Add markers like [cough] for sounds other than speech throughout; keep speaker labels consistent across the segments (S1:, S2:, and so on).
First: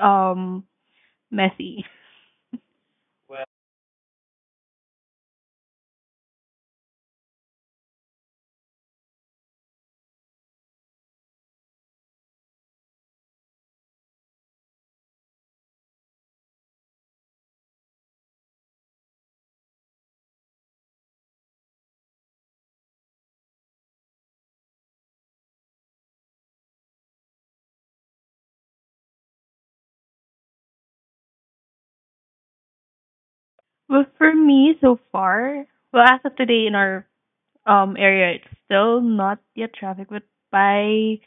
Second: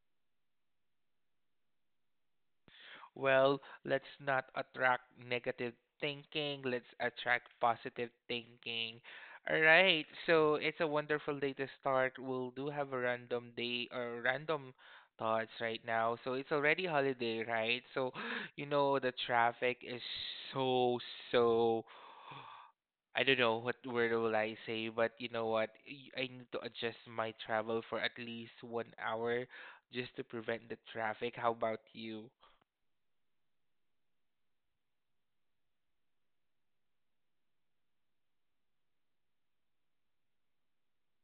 S1: um messy.
S2: Well, let's not attract negative thinking. Let's attract positive thinking. All right. So it's a wonderful day to start. We'll do have a random day or random thoughts right now. So it's already holiday, right? So [gasps] you know the traffic is so so [sighs] I don't know what word will I say, but you know what? I need to adjust my travel for at least 1 hour just to prevent the traffic. How about you?
S1: But for me, so far, well, as of today in our area, it's still not yet traffic, but by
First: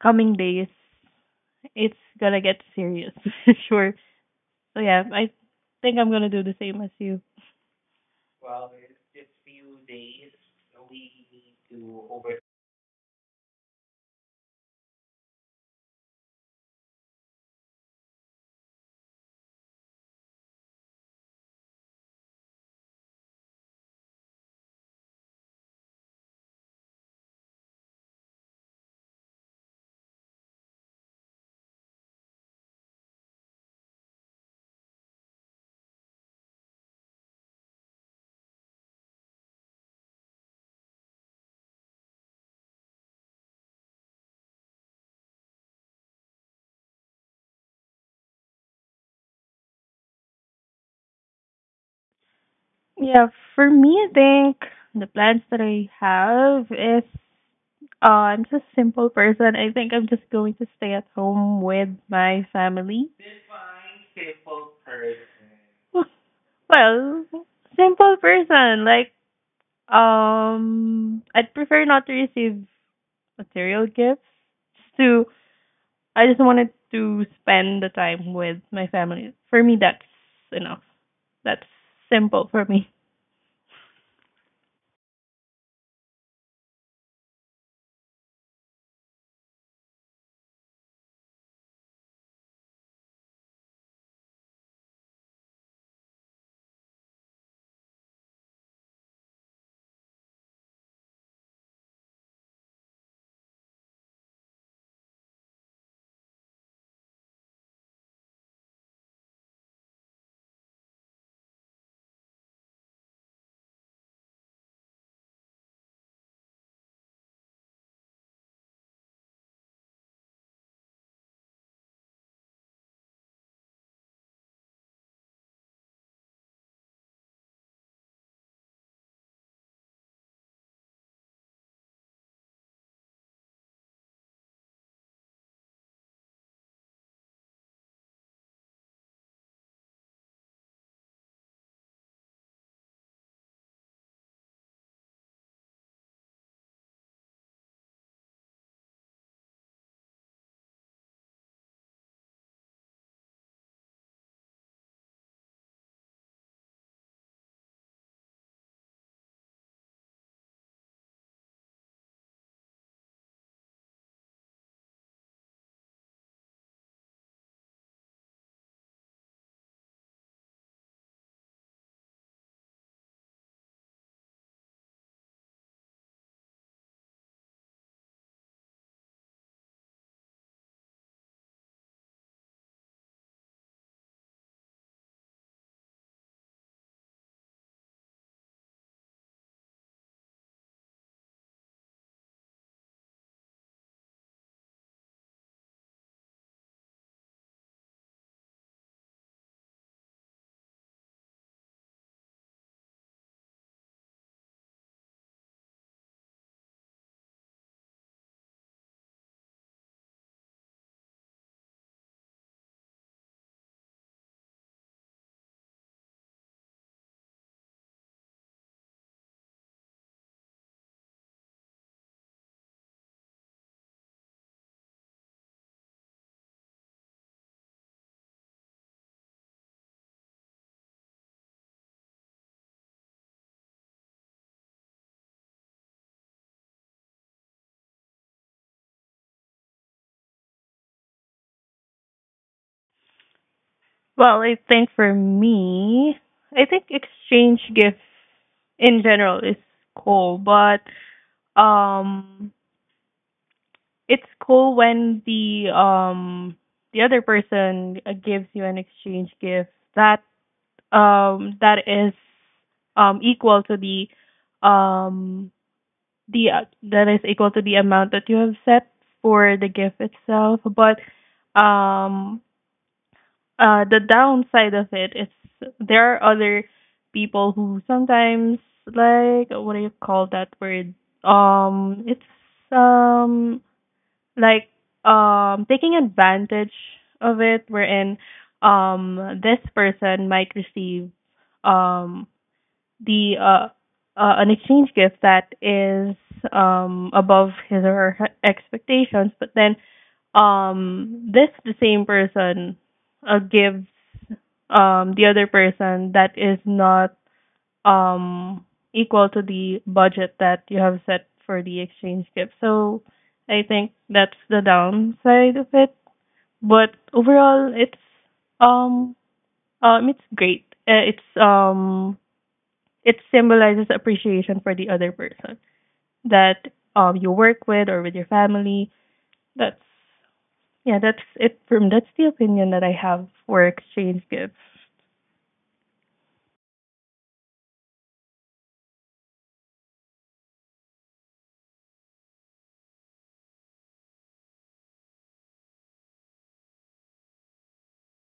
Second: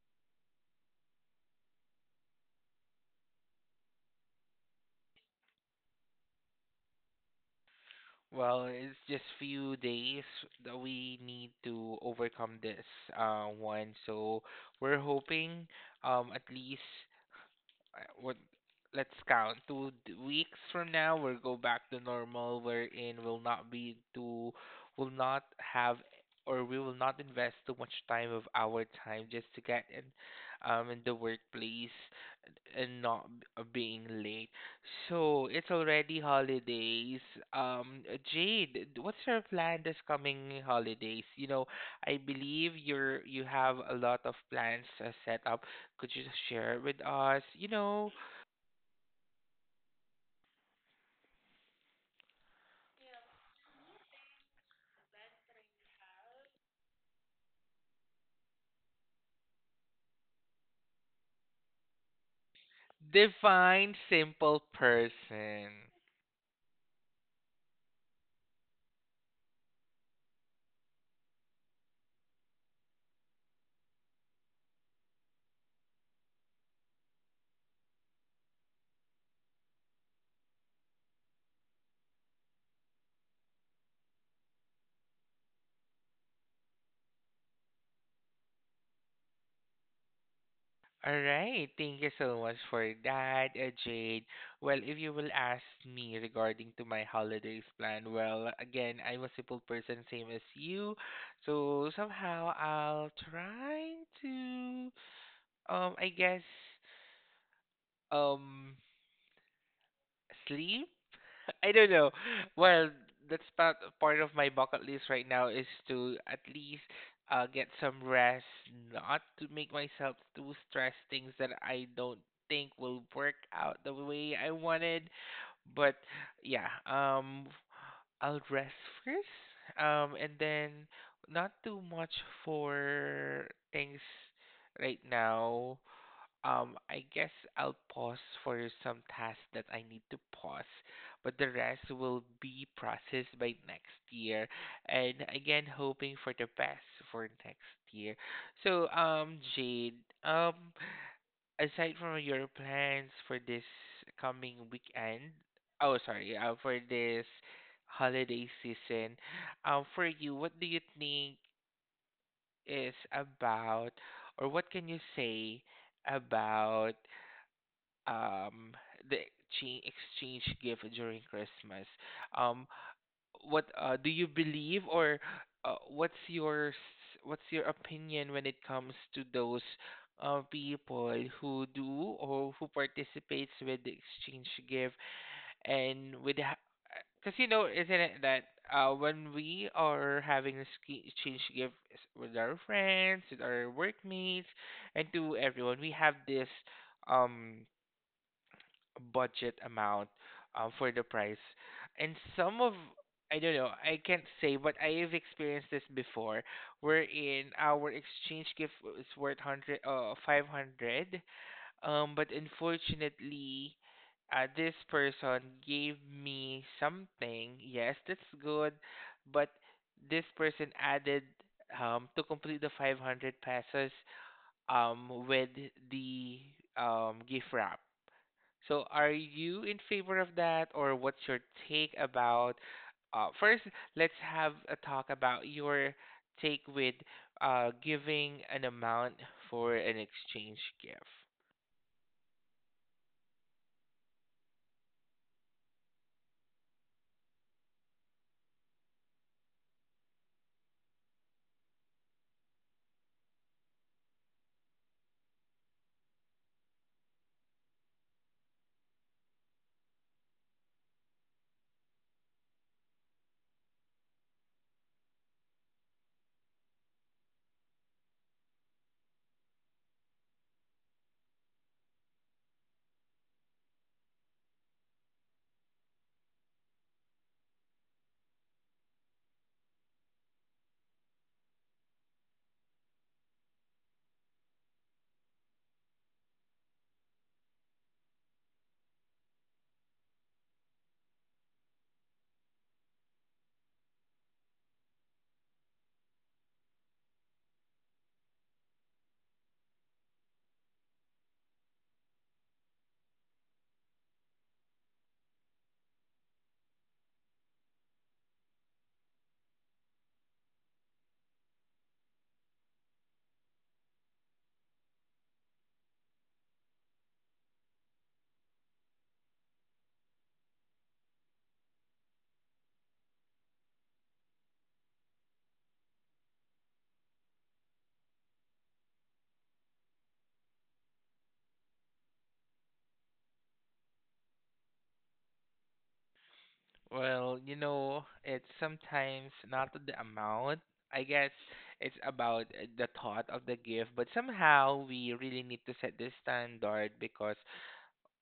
S1: coming days, it's gonna get serious. [laughs] Sure. So yeah, I think I'm gonna do the same as you.
S2: Well, it's just few days that we need to overcome this one. So we're hoping at least what let's count two weeks from now we'll go back to normal wherein we'll not be too will not have or we will not invest too much time of our time just to get in the workplace and not b- being late so it's already holidays jade what's your plan this coming holidays you know I believe you have a lot of plans set up could you share it with us? You know,
S1: Yeah, for me, I think the plans that I have is I'm just a simple person. I think I'm just going to stay at home with my family. [laughs]
S2: define simple person.
S1: Well, simple person. Like, I'd prefer not to receive material gifts. Just to, I just wanted to spend the time with my family. For me, that's enough. That's simple for me.
S2: All right. Thank you so much for that, Jade. Well, if you will ask me regarding to my holidays plan, well, again, I'm a simple person, same as you. So somehow I'll try to, I guess, um, sleep I don't know. Well, that's part of my bucket list right now is to at least get some rest, not to make myself too stressed things that I don't think will work out the way I wanted. But yeah, I'll rest first. And then not too much for things right now. I guess I'll pause for some tasks that I need to pause, but the rest will be processed by next year. And again, hoping for the best for next year. So, Jade, um, aside from your plans for this coming weekend, oh, sorry, for this holiday season, for you, what do you think is about, or what can you say about? um the exchange gift during Christmas. Um, what do you believe or what's your what's your opinion when it comes to those people who do or who participates with the exchange gift and with because you know isn't it that when we are having a exchange gift with our friends, with our workmates, and to everyone, we have this um budget amount for the price. And some of I don't know, I can't say, but I have experienced this before, wherein our exchange gift was worth hundred, 500. But unfortunately, this person gave me something. Yes, that's good, but this person added to complete the 500 pesos with the gift wrap so, are you in favor of that, or what's your take about? First, let's have a talk about your take with giving an amount for an exchange gift.
S1: Well, I think for me, I think exchange gifts in general is cool, but um, it's cool when the other person gives you an exchange gift that that is equal to um the that is equal to the amount that you have set for the gift itself, but um the downside of it is there are other people who sometimes like what do you call that word it's um like taking advantage of it wherein this person might receive um the an exchange gift that is above his or her expectations, but then this the same person gives the other person that is not um equal to the budget that you have set for the exchange gift. So I think that's the downside of it. But overall, um it's great. It symbolizes appreciation for the other person that you work with or with your family. That's yeah, that's it from that's the opinion that I have for exchange gifts.
S2: Well, you know, it's sometimes not the amount. I guess it's about the thought of the gift, but somehow we really need to set this standard because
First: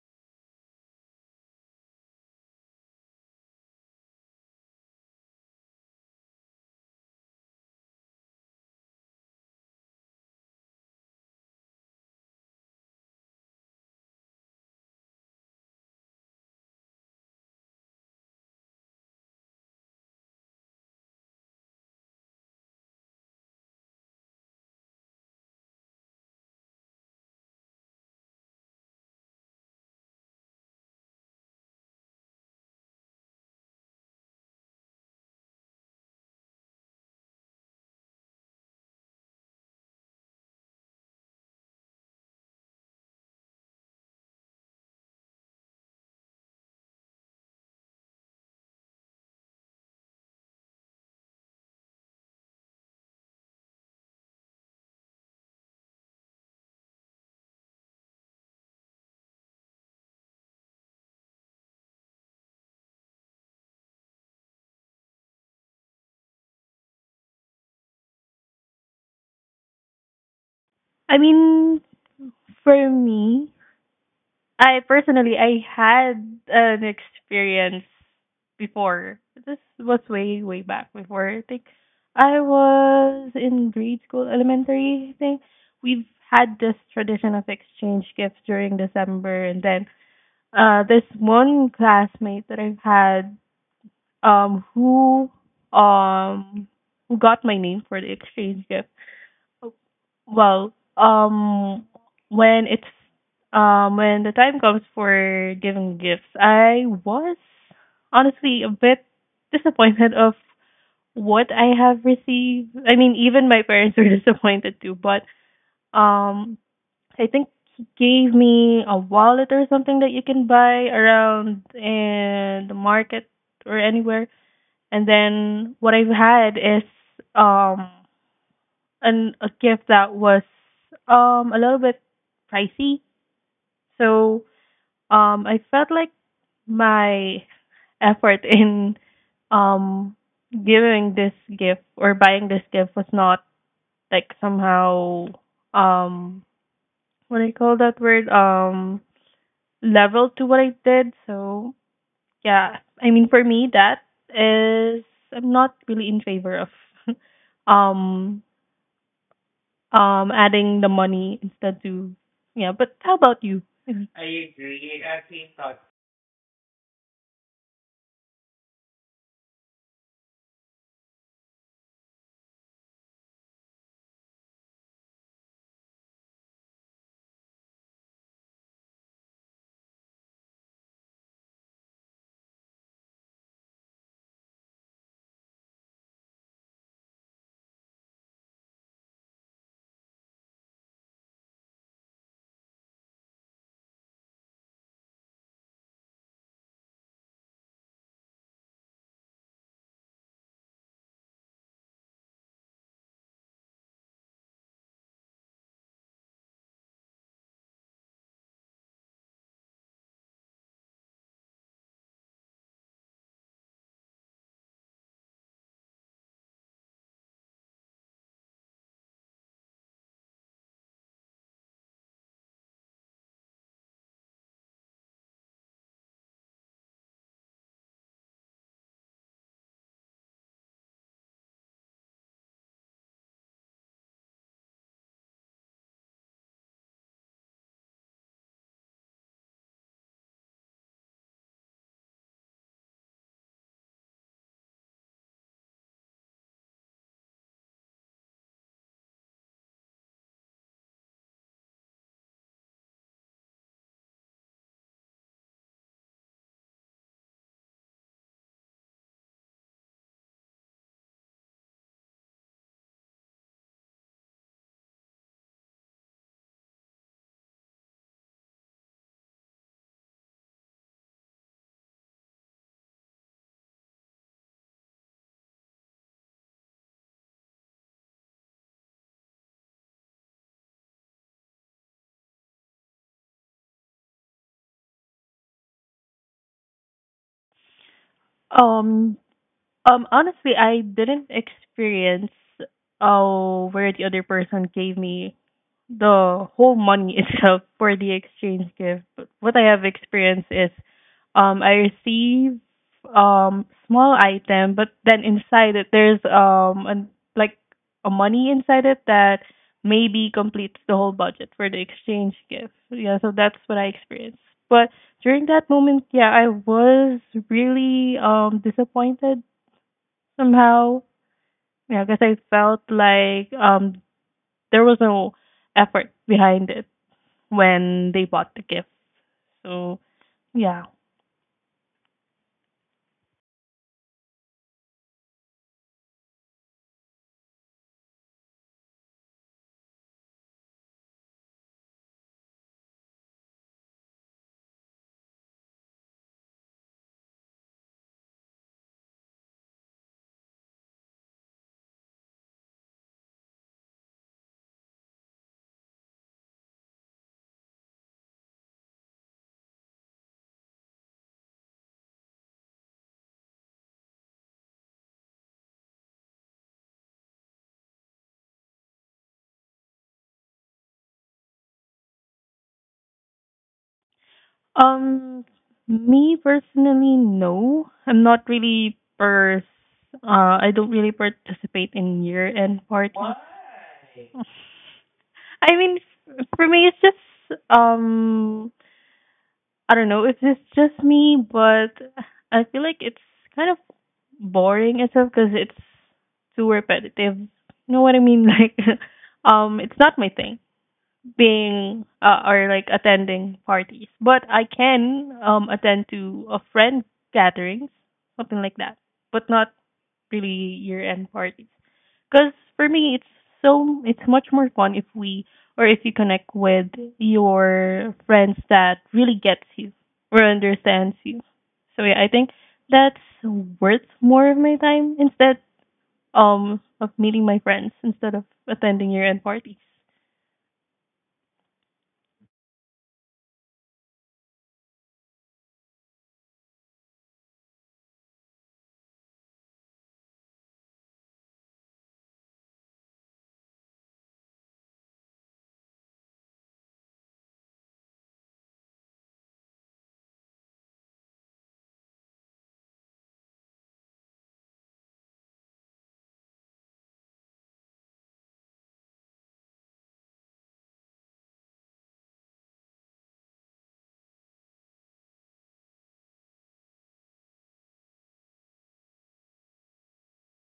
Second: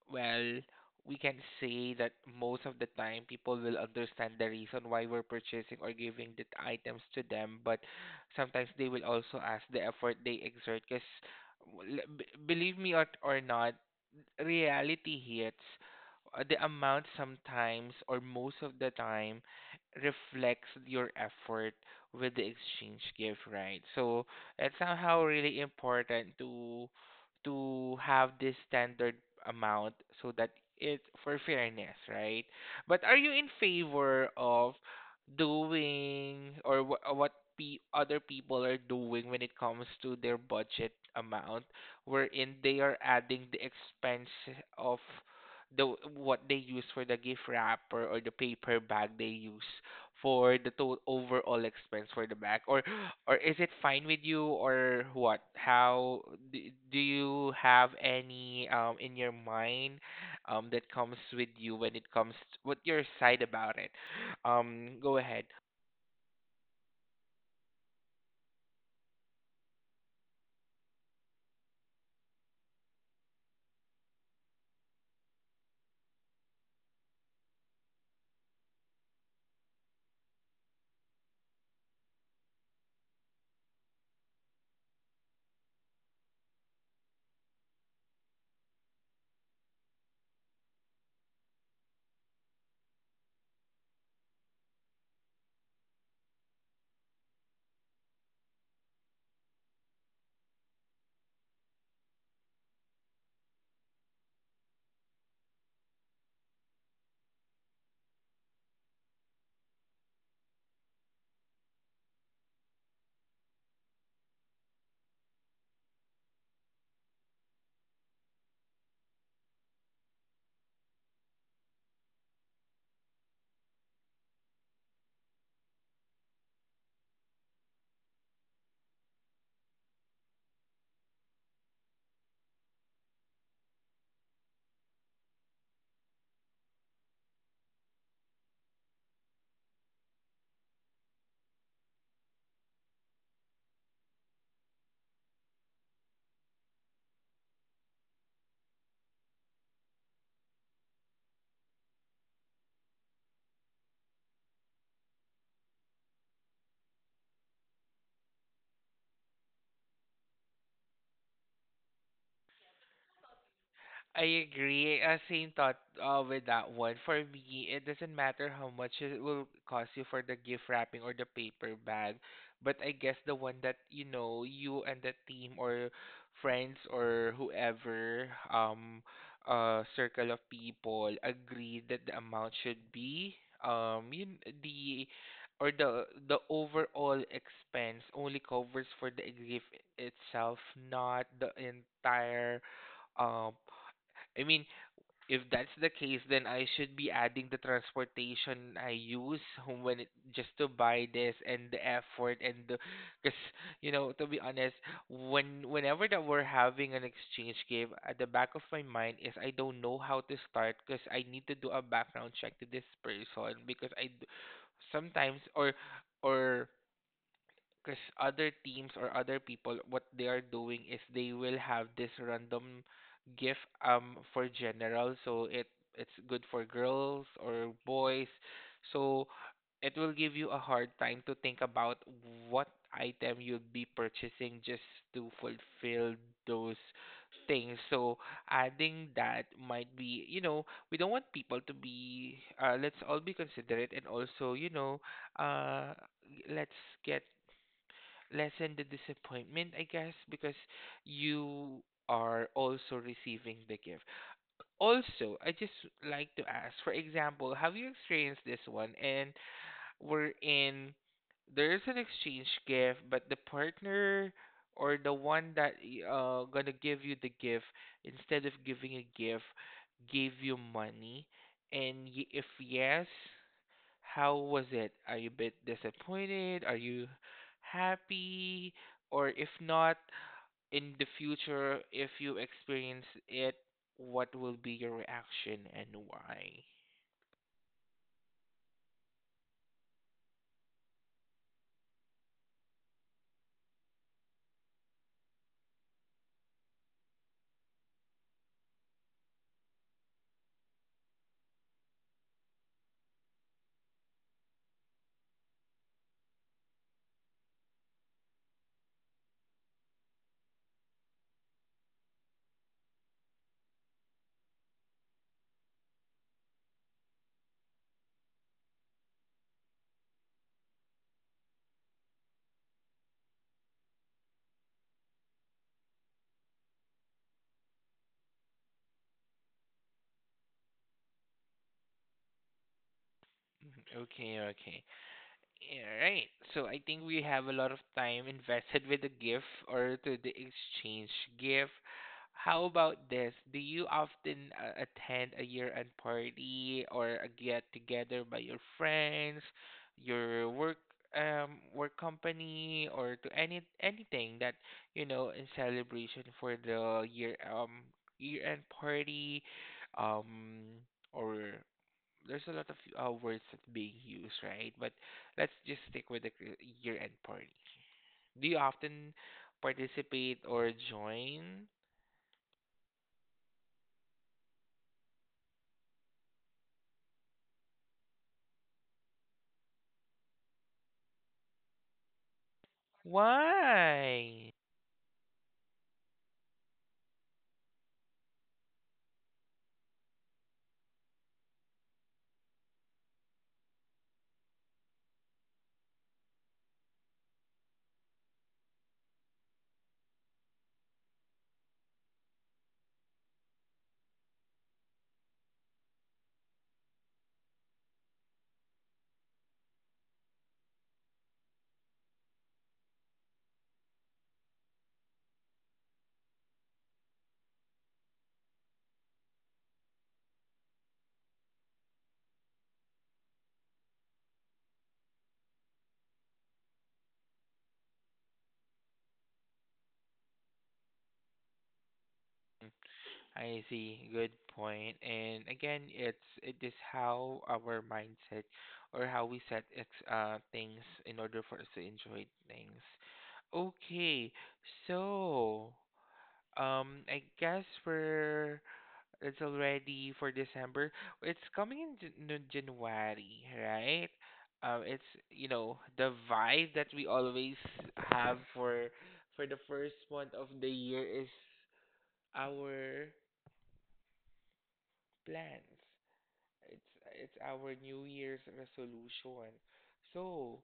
S2: well, we can say that most of the time people will understand the reason why we're purchasing or giving the items to them, but sometimes they will also ask the effort they exert because believe me or not, reality hits, the amount sometimes or most of the time reflects your effort with the exchange gift, right? So it's somehow really important to have this standard amount so that it for fairness, right? But are you in favor of doing or what other people are doing when it comes to their budget amount? Wherein they are adding the expense of the what they use for the gift wrapper or the paper bag they use for the total overall expense for the bag or is it fine with you or what how do, do you have any in your mind that comes with you when it comes to, what your side about it go ahead
S1: I mean, for me, I personally I had an experience before. This was way way back before. I think I was in grade school, elementary. I think we've had this tradition of exchange gifts during December, and then this one classmate that I've had um who um who got my name for the exchange gift. Well, when it's when the time comes for giving gifts, I was honestly a bit disappointed of what I have received. I mean, even my parents were [laughs] disappointed too, but um I think he gave me a wallet or something that you can buy around in the market or anywhere, and then what I've had is um an a gift that was a little bit pricey. So I felt like my effort in um giving this gift or buying this gift was not like somehow um what do you call that word? Level to what I did. So yeah, I mean for me that is I'm not really in favor of [laughs] um adding the money instead to, yeah, but how about you? Mhm.
S2: I agree. Same thought with that one. For me, it doesn't matter how much it will cost you for the gift wrapping or the paper bag, but I guess the one that you know you and the team or friends or whoever um circle of people agree that the amount should be you the or the overall expense only covers for the gift itself, not the entire. Um, I mean, if that's the case, then I should be adding the transportation I use home when it, just to buy this and the effort and the, because you know to be honest, when whenever that we're having an exchange game, at the back of my mind is I don't know how to start because I need to do a background check to this person because sometimes or because other teams or other people, what they are doing is they will have this random gift for general, so it's good for girls or boys. So it will give you a hard time to think about what item you'll be purchasing just to fulfill those things. So adding that might be, you know, we don't want people to be, let's all be considerate and also, you know, uh, let's get lessen the disappointment, I guess, because you are also receiving the gift. Also, I just like to ask, for example, have you experienced this one? And we're in, there is an exchange gift, but the partner or the one that gonna give you the gift, instead of giving a gift, gave you money. And if yes, how was it? Are you a bit disappointed? Are you happy? Or if not, in the future, if you experience it, what will be your reaction and why?
S1: Um Honestly, I didn't experience where the other person gave me the whole money [laughs] itself for the exchange gift. But what I have experienced is I receive small item, but then inside it there's like a money inside it that maybe completes the whole budget for the exchange gift. Yeah, so that's what I experienced. But during that moment, yeah, I was really disappointed somehow. Yeah, because I felt like there was no effort behind it when they bought the gift. So yeah.
S2: [laughs] Mhm. Okay, okay. Alright, so I think we have a lot of time invested with the gift or to the exchange gift. How about this? Do you often attend a year-end party or a get-together by your friends, your work work company, or to any anything that you know in celebration for the year year-end party, um or there's a lot of words that being used, right? But let's just stick with the year-end party. Do you often participate or join?
S1: Um Me personally, no. Uh I don't really participate in year end parties.
S2: Why?
S1: I mean, for me it's just I don't know if it's just me, but I feel like it's kind of boring itself because it's too repetitive. You know what I mean? [laughs] Like, it's not my thing being or like attending parties, but I can attend to a friend gatherings, something like that, but not really year end parties. Because for me, it's so it's much more fun if we or if you connect with your friends that really gets you or understands you. So yeah, I think that's worth more of my time instead of meeting my friends instead of attending year end parties.
S2: I see. Good point. And again, it's it is how our mindset or how we set ex things in order for us to enjoy things. Okay, so I guess we're it's already for December. It's coming in no, January, right? It's you know the vibe that we always have for the first month of the year is our plans. It's it's our New Year's resolution. So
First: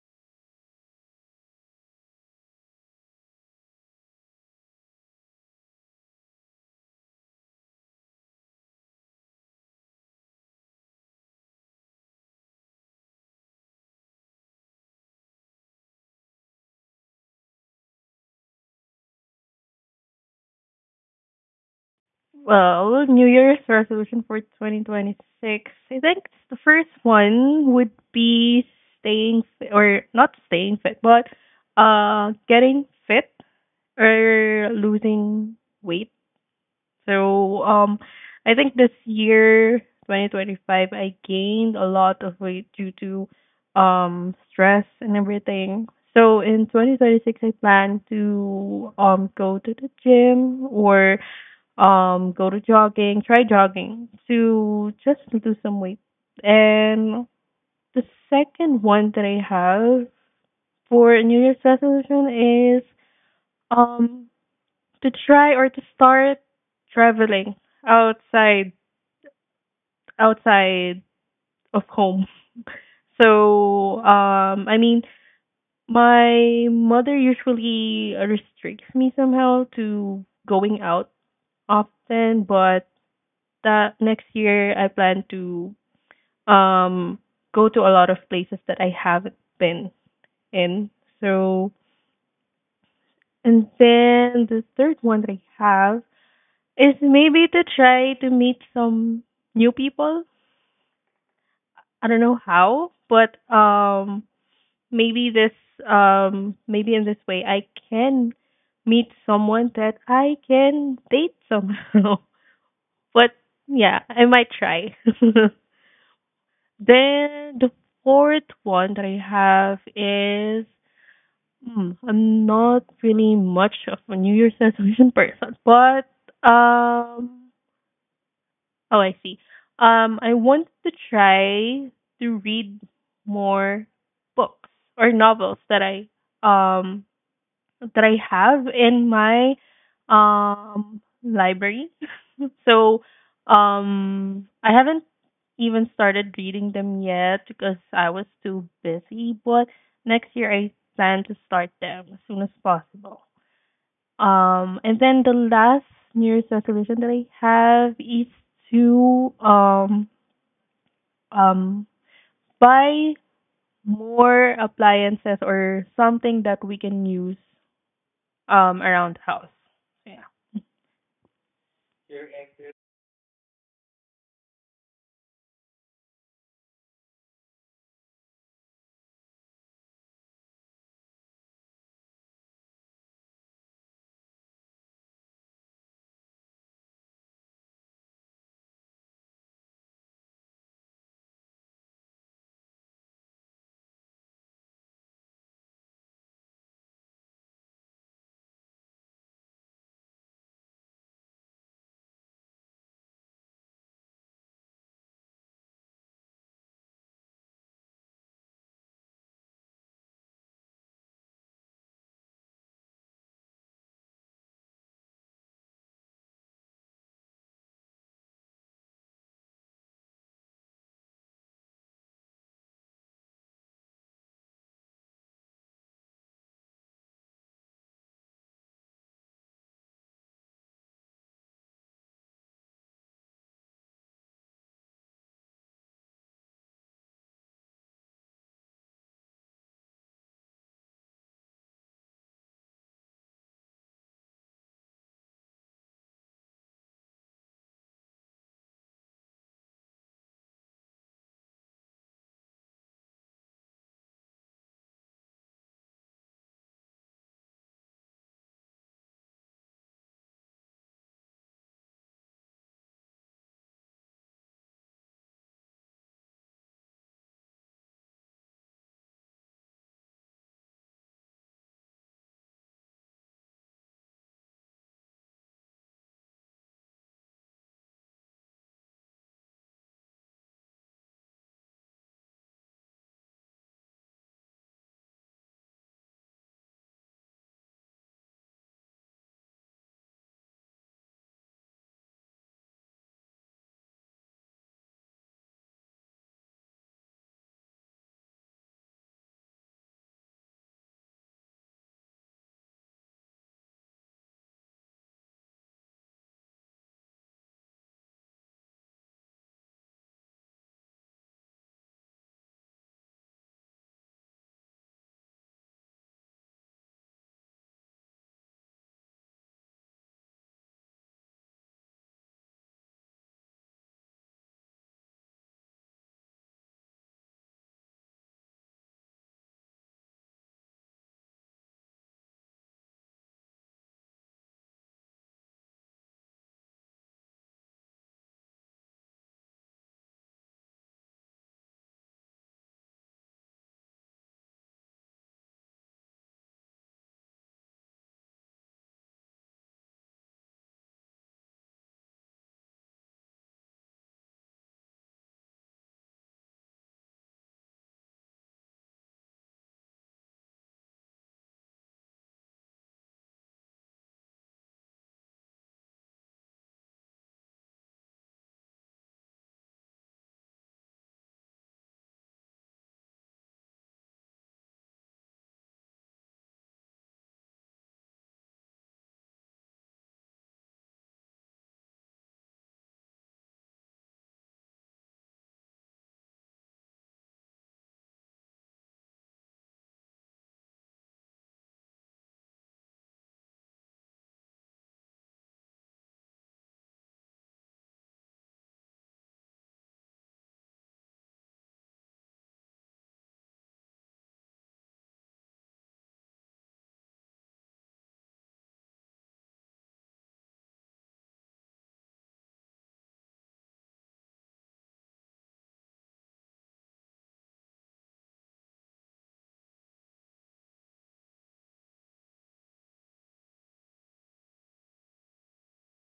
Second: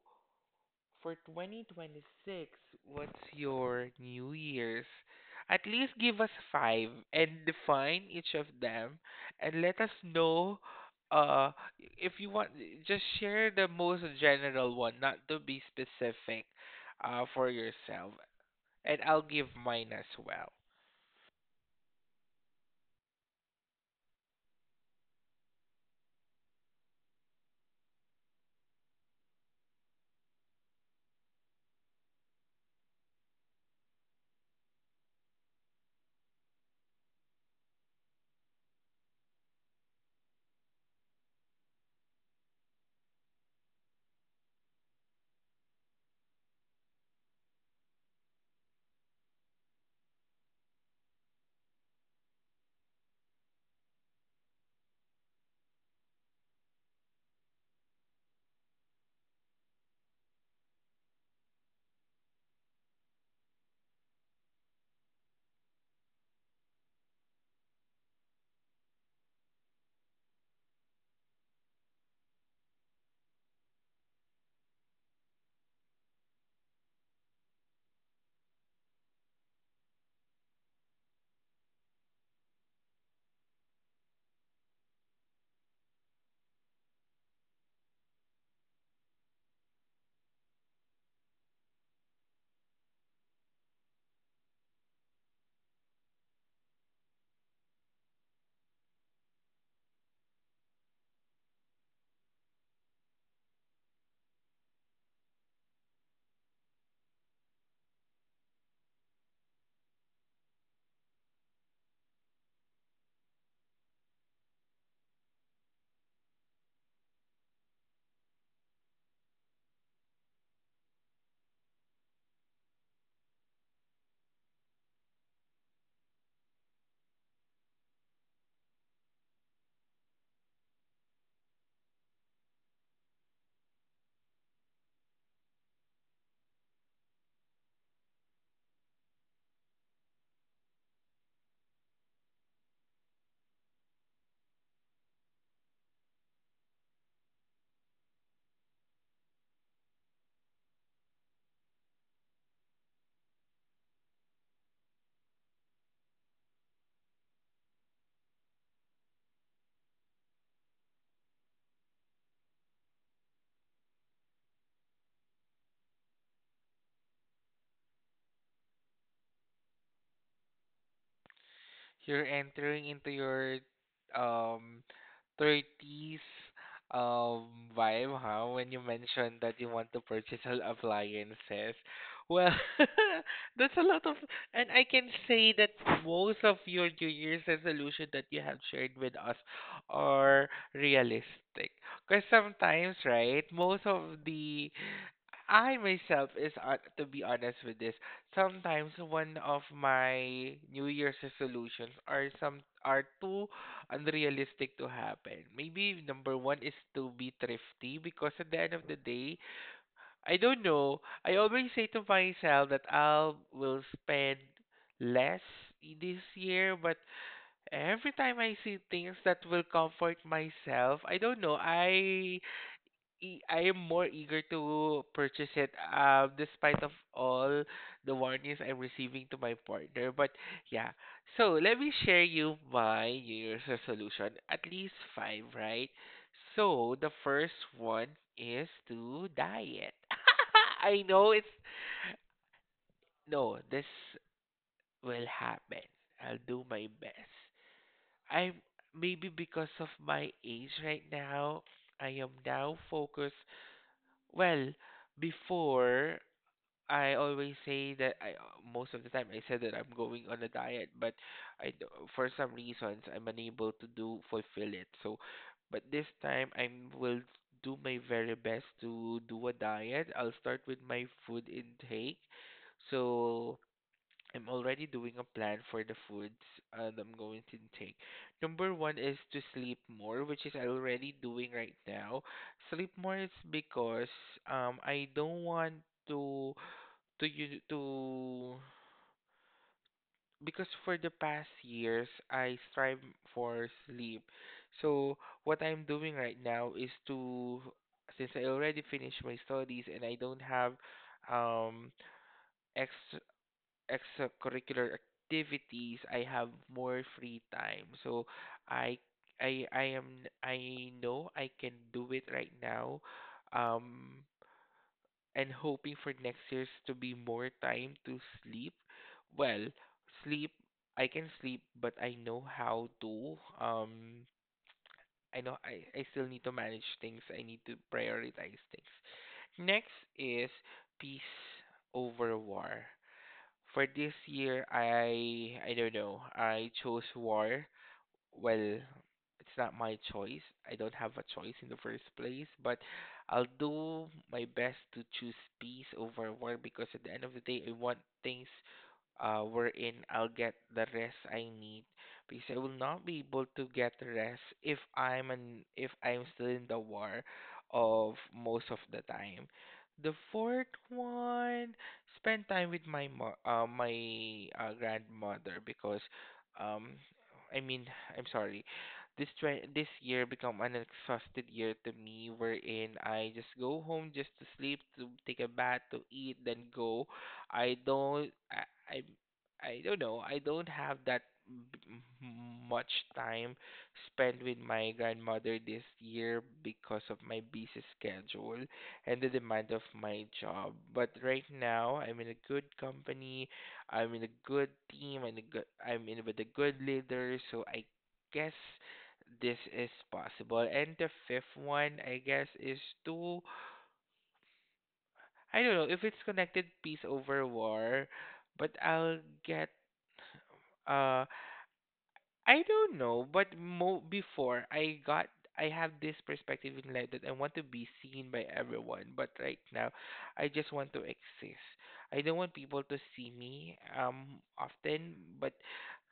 S2: for 2026, what's your New Year's? At least give us five and define each of them and let us know uh if you want just share the most general one, not to be specific for yourself. And I'll give mine as well.
S1: Well, New Year's resolution for 2026. I think the first one would be staying fit, or not staying fit, but getting fit or losing weight. So I think this year, 2025, I gained a lot of weight due to stress and everything. So in 2026, I plan to go to the gym or go to jogging, try jogging to just lose some weight. And the second one that I have for New Year's resolution is um to try or to start traveling outside outside of home. [laughs] So I mean my mother usually restricts me somehow to going out often, but that next year I plan to um go to a lot of places that I haven't been in. So, and then the third one that I have is maybe to try to meet some new people. I don't know how, but maybe this, maybe in this way, I can meet someone that I can date somehow. [laughs] But yeah, I might try. [laughs] Then the fourth one that I have is I'm not really much of a New Year's resolution [laughs] person, but um, oh, I see. I want to try to read more books or novels that um I have in my library. [laughs] So, I haven't even started reading them yet because I was too busy, but next year I plan to start them as soon as possible. And then the last New Year's resolution that I have is to um buy more appliances or something that we can use around the house. Yeah.
S2: You're entering into your um 30s um vibe, huh? When you mentioned that you want to purchase all appliances. Well, [laughs] that's a lot of, and I can say that most of your New Year's resolution that you have shared with us are realistic. Because sometimes, right, most of the I myself is to be honest with this. Sometimes one of my New Year's resolutions are some are too unrealistic to happen. Maybe number one is to be thrifty because at the end of the day, I don't know. I always say to myself that I'll spend less this year, but every time I see things that will comfort myself, I don't know. I am more eager to purchase it, despite of all the warnings I'm receiving to my partner. But yeah, so let me share you my New Year's resolution. At least five, right? So the first one is to diet. [laughs] I know it's no, this will happen. I'll do my best. I'm maybe because of my age right now, I am now focused well, before I always say that I most of the time I said that I'm going on a diet, but I d- for some reasons I'm unable to do fulfill it. So, but this time I will do my very best to do a diet. I'll start with my food intake. So I'm already doing a plan for the foods that I'm going to take. Number one is to sleep more, which is I'm already doing right now. Sleep more is because I don't want to to you to because for the past years I strive for sleep. So what I'm doing right now is to since I already finished my studies and I don't have um ex extracurricular activities, I have more free time. So I I know I can do it right now. Um and hoping for next year's to be more time to sleep. Well, sleep I can sleep but I know how to I know I still need to manage things. I need to prioritize things. Next is peace over war. For this year, I don't know. I chose war well, it's not my choice. I don't have a choice in the first place, but I'll do my best to choose peace over war because at the end of the day, I want things wherein I'll get the rest I need because I will not be able to get rest if if I'm still in the war of most of the time. The fourth one, spend time with my grandmother because um I mean, I'm sorry. This try this year become an exhausted year to me, wherein I just go home just to sleep, to take a bath, to eat, then go. I don't know. I don't have that b- m- much time spent with my grandmother this year because of my busy schedule and the demand of my job. But right now, I'm in a good company. I'm in a good team and a good I'm in with a good leader, so I guess this is possible. And the fifth one, I guess, is to I don't know if it's connected peace over war, but get uh I don't know, but mo before I got I have this perspective in life that I want to be seen by everyone, but right now I just want to exist. I don't want people to see me often, but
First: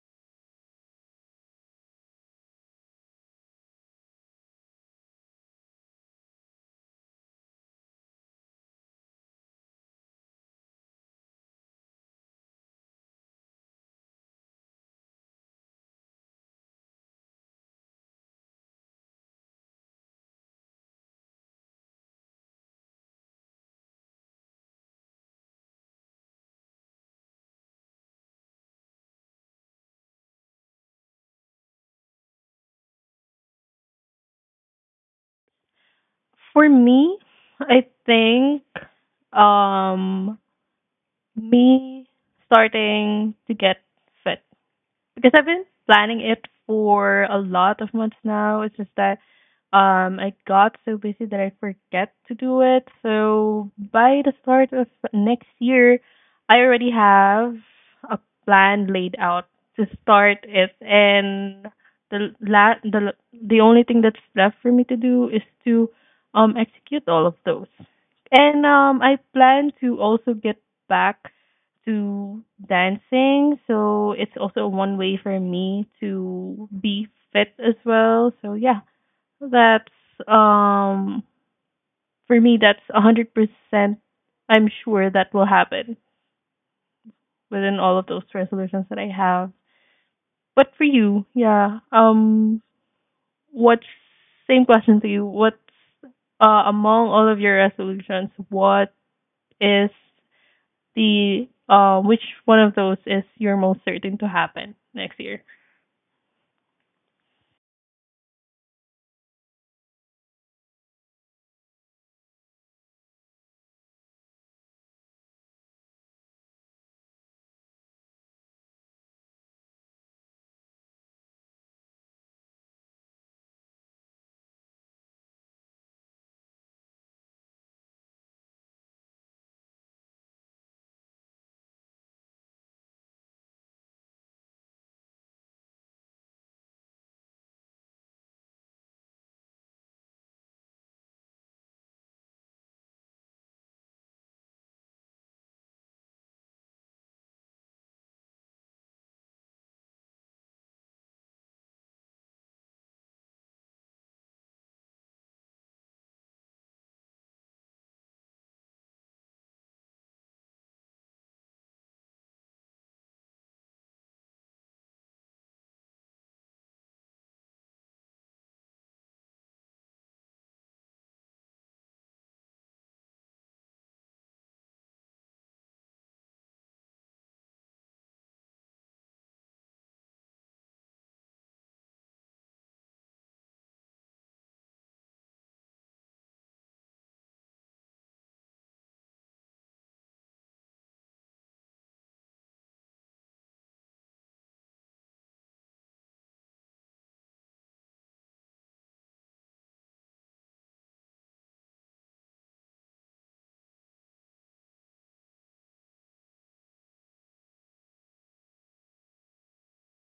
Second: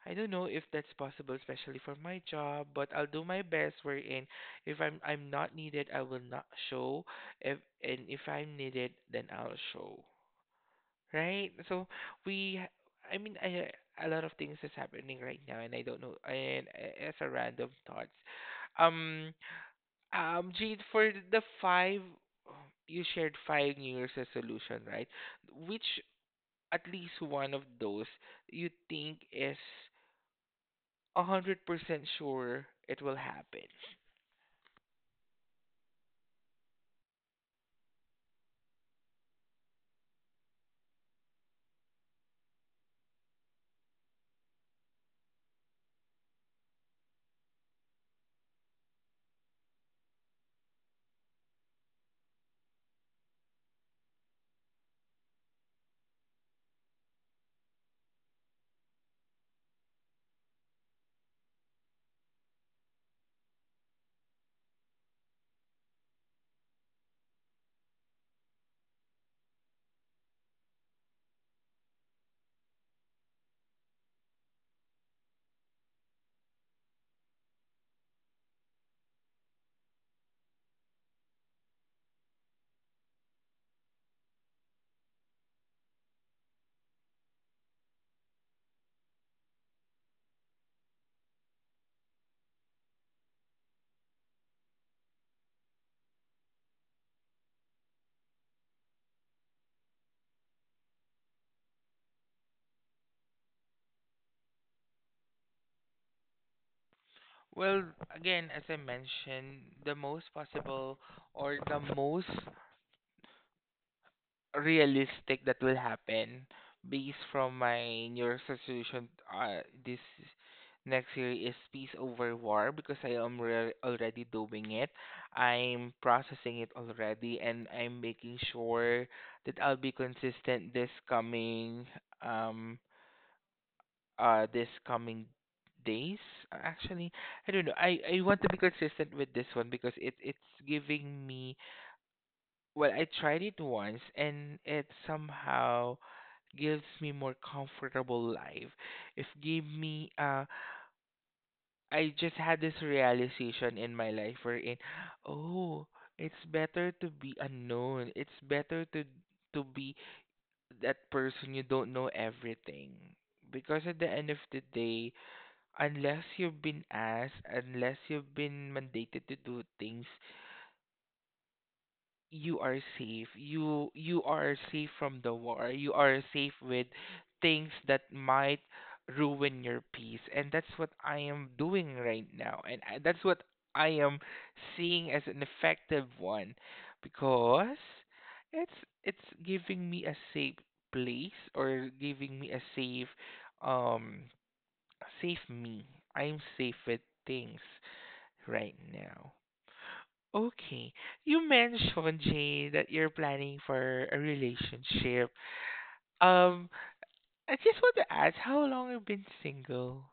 S2: I don't know if that's possible, especially for my job, but I'll do my best wherein if I'm not needed, I will not show. If and if I'm needed, then I'll show. Right? So we, I mean, a lot of things is happening right now, and I don't know. And as a random thoughts, um, Jade, for the five, you shared five New Year's resolution, right? Which at least one of those you think is 100% sure it will happen.
S1: For me, I think um me starting to get fit. Because I've been planning it for a lot of months now. It's just that I got so busy that I forget to do it. So by the start of next year, I already have a plan laid out to start it, and the la- the only thing that's left for me to do is to execute all of those. And I plan to also get back to dancing. So it's also one way for me to be fit as well. So yeah, that's um for me, that's 100% I'm sure that will happen within all of those resolutions that I have. But for you, yeah, what's same question to you. What's among all of your resolutions, what is the which one of those is you're most certain to happen next year?
S2: Well, again, as I mentioned, the most possible or the most realistic that will happen based from my New Year's resolution this next year is peace over war because already doing it. I'm processing it already and I'm making sure that I'll be consistent um this coming days. Actually, I don't know. I want to be consistent with this one because it's giving me well, I tried it once and it somehow gives me more comfortable life. If gave me I just had this realization in my life wherein oh, it's better to be unknown. It's better to be that person you don't know everything. Because at the end of the day, unless you've been asked, unless you've been mandated to do things you are safe. You are safe from the war. You are safe with things that might ruin your peace. And that's what I am doing right now. And that's what I am seeing as an effective one because it's it's giving me a safe place or giving me a safe um safe me. I'm safe with things right now. Okay. You mentioned, Jane, that you're planning for a relationship. Um, I just want to ask, how long have you been single?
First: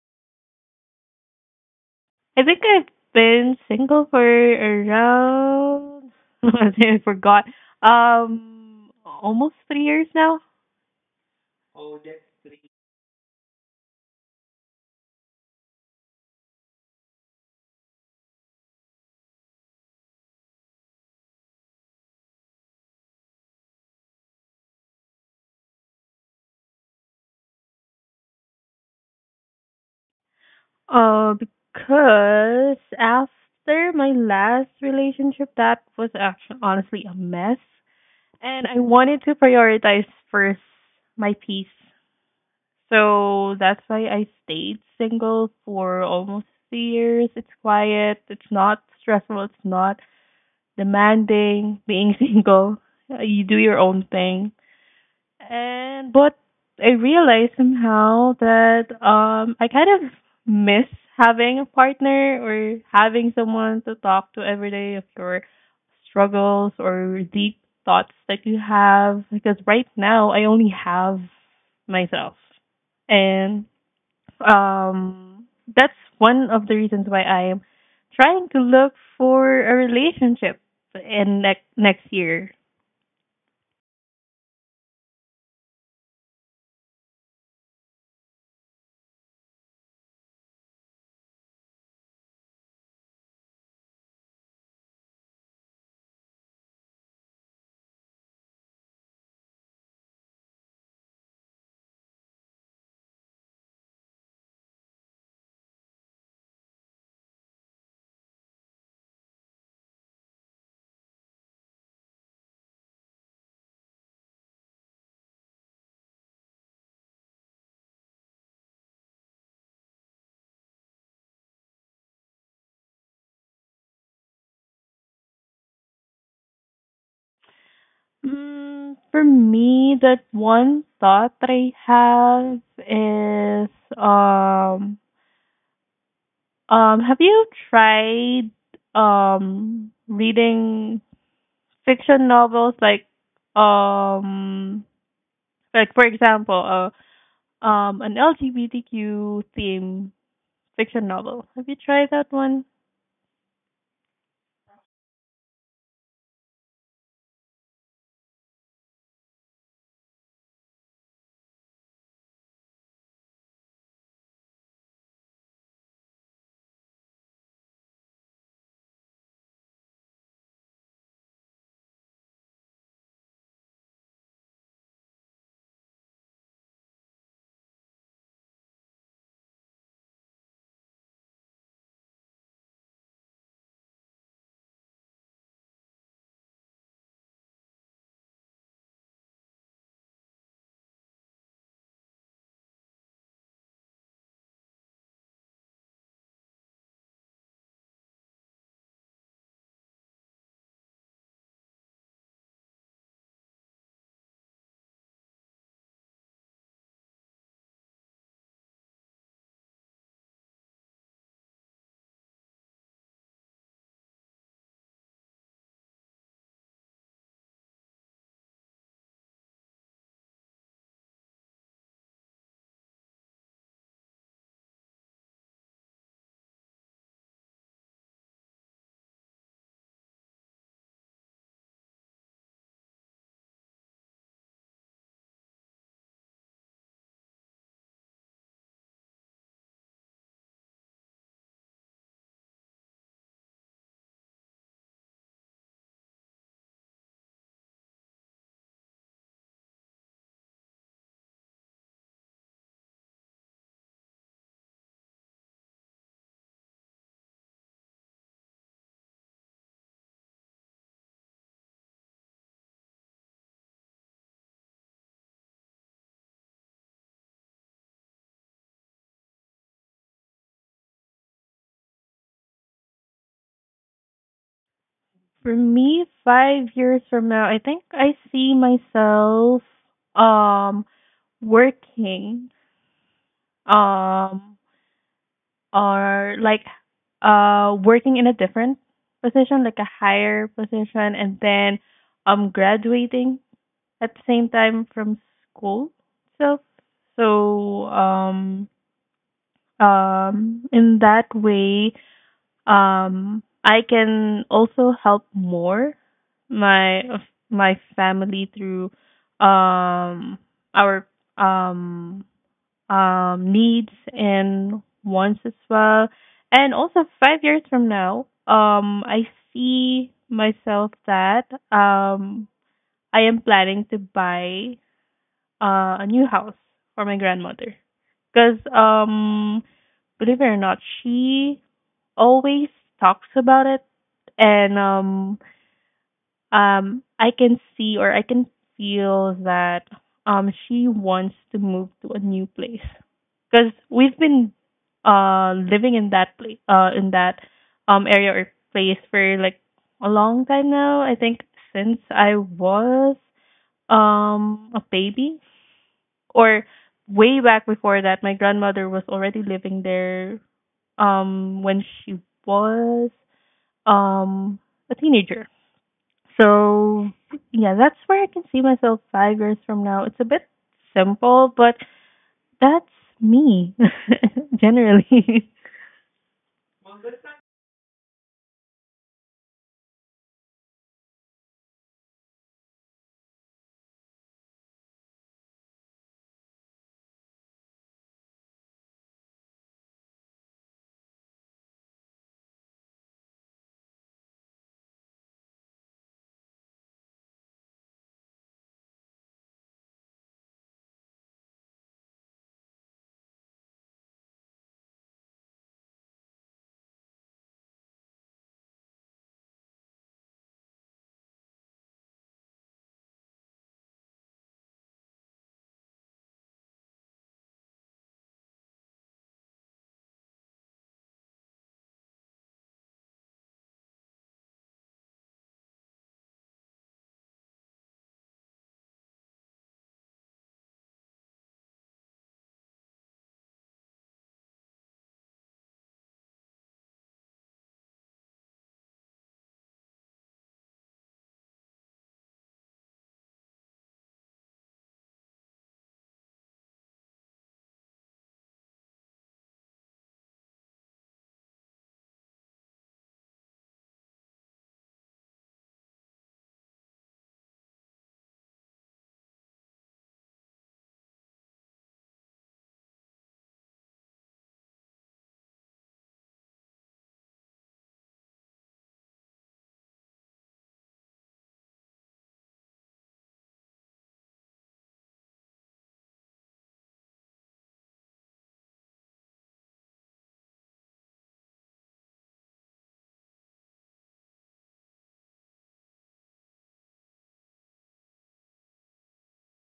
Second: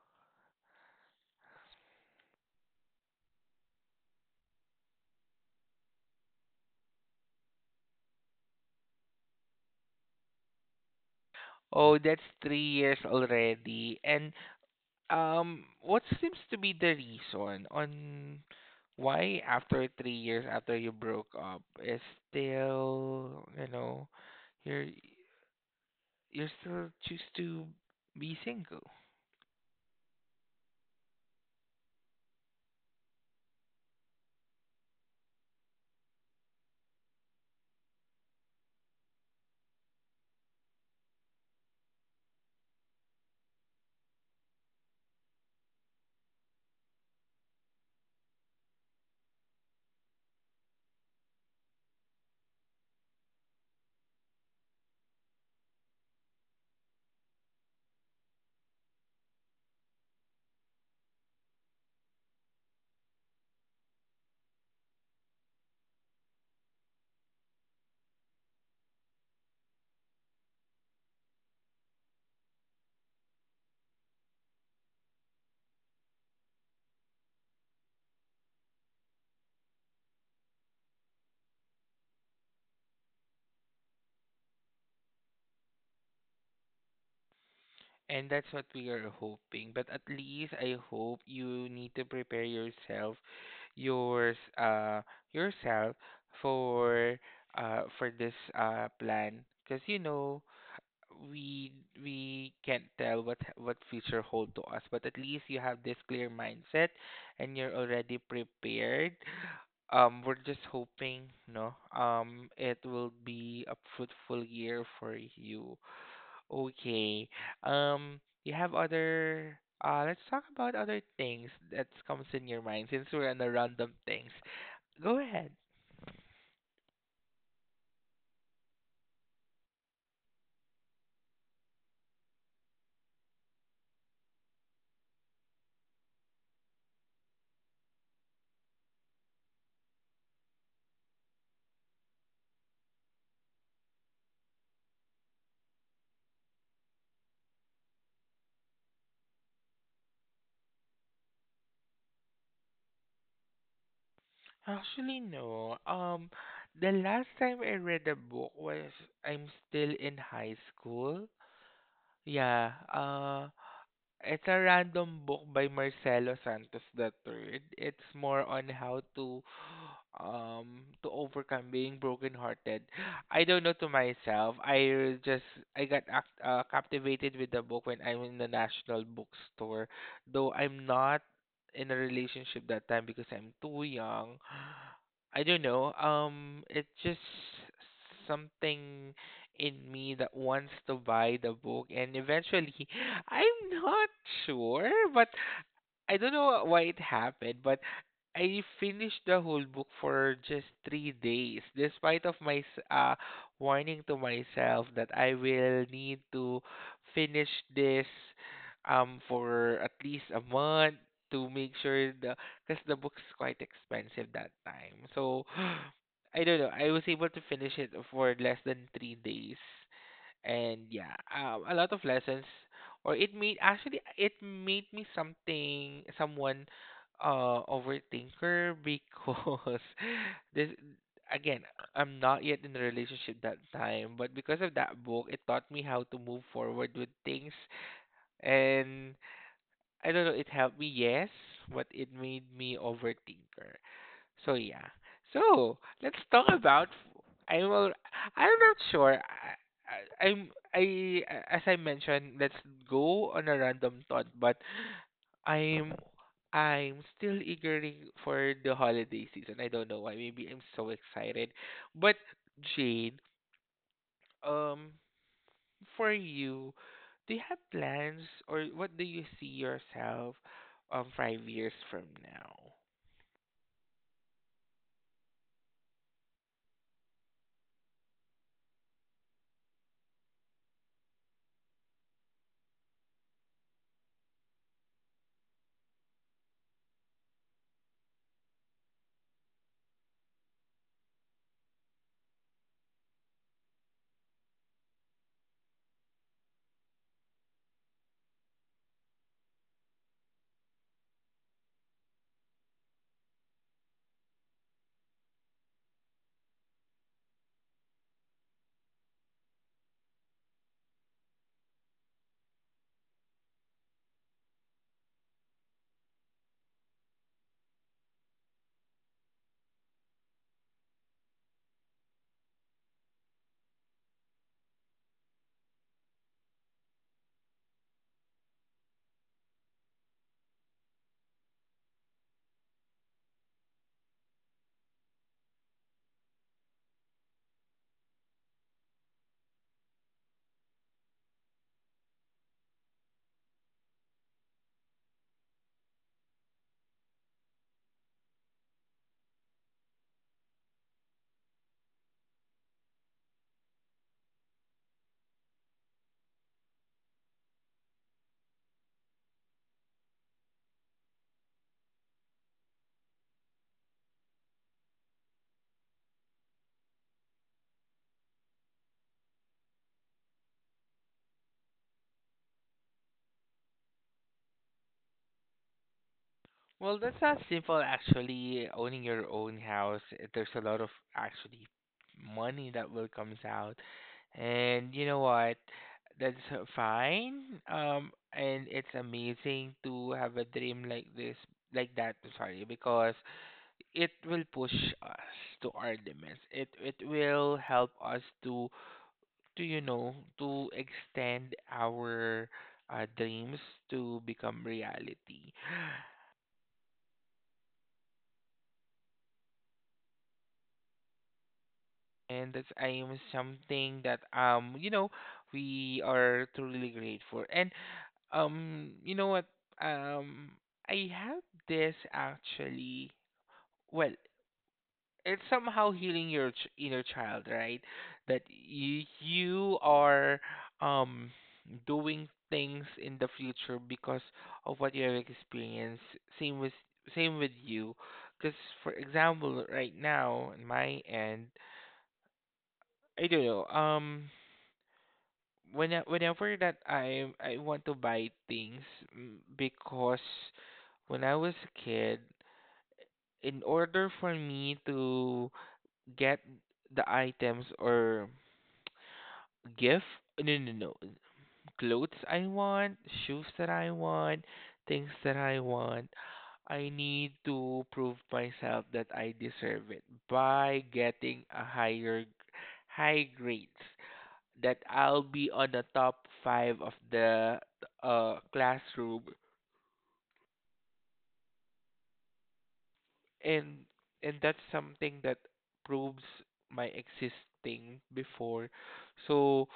S1: I think I've been single for around [laughs] I forgot. Almost 3 years now.
S2: Oh, that's 3 years already. And what seems to be the reason on why after 3 years after you broke up is still, you know, you're you're still choose to be single?
S1: Because after my last relationship that was actually honestly a mess, and I wanted to prioritize first my peace. So that's why I stayed single for almost 3 years. It's quiet, it's not stressful, it's not demanding, being [laughs] single. You do your own thing. And but I realized somehow that I kind of miss having a partner or having someone to talk to every day of your struggles or deep thoughts that you have, because right now I only have myself. And um, that's one of the reasons why I'm trying to look for a relationship in next year.
S2: And that's what we are hoping. But at least I hope you need to prepare yourself, yours, uh, yourself for, for this plan. Because you know, we we can't tell what future hold to us. But at least you have this clear mindset, and you're already prepared we're just hoping, no, it will be a fruitful year for you. Okay. You have other, let's talk about other things that comes in your mind since we're on the random things. Go ahead.
S1: Mm, for me, that one thought that I have is um have you tried reading fiction novels, like um for example, an LGBTQ theme fiction novel. Have you tried that one?
S2: Actually, no. The last time I read a book was I'm still in high school. Yeah. It's a random book by Marcelo Santos the Third. It's more on how to overcome being brokenhearted. I don't know to myself. I got captivated with the book when I'm in the National Bookstore. Though I'm not in a relationship that time because I'm too young. I don't know. It's just something in me that wants to buy the book and eventually I'm not sure, but I don't know why it happened, but I finished the whole book for just 3 days, despite of warning to myself that I will need to finish this for at least a month to make sure the because the book's quite expensive that time. So [gasps] I don't know. I was able to finish it for less than 3 days and yeah, a lot of lessons, or it made actually it made me something someone overthinker because [laughs] this again I'm not yet in a relationship that time, but because of that book, it taught me how to move forward with things, and I don't know, it helped me yes, but it made me overthinker. So yeah. So let's talk about. I'm al- I'm not sure. I, I'm I As I mentioned. Let's go on a random thought, but I'm I'm still eagering for the holiday season. I don't know why. Maybe I'm so excited. But Jane, um, for you, do you have plans or what do you see yourself 5 years from now?
S1: For me, 5 years from now, I think I see myself um working um or like working in a different position, like a higher position, and then graduating at the same time from school itself. So in that way, I can also help more my of my family through um our um needs and wants as well. And also 5 years from now, I see myself that I am planning to buy a new house for my grandmother, because believe it or not, she always talks about it, and I can see or I can feel that she wants to move to a new place because we've been living in that place in that area or place for like a long time now. I think since I was a baby, or way back before that, my grandmother was already living there when she was um a teenager. So yeah, that's where I can see myself 5 years from now. It's a bit simple, but that's me [laughs] generally.
S2: Well, that's not simple actually. Owning your own house, eh, there's a lot of actually money that will comes out. And you know what? That's fine. And it's amazing to have a dream like this, like that, sorry, because it will push us to our limits. It will help us to you know to extend our dreams to become reality. And that's I am something that you know we are truly grateful. And you know what, um I have this actually well it's somehow healing your inner child right that you are um doing things in the future because of what you have experienced same with same with you because for example right now in my end I don't know when whenever that I want to buy things, because when I was a kid, in order for me to get the items or gift, no, clothes I want, shoes that I want, things that I want, I need to prove myself that I deserve it by getting a high grades that I'll be on the top five of the classroom and that's something that proves my existing before, so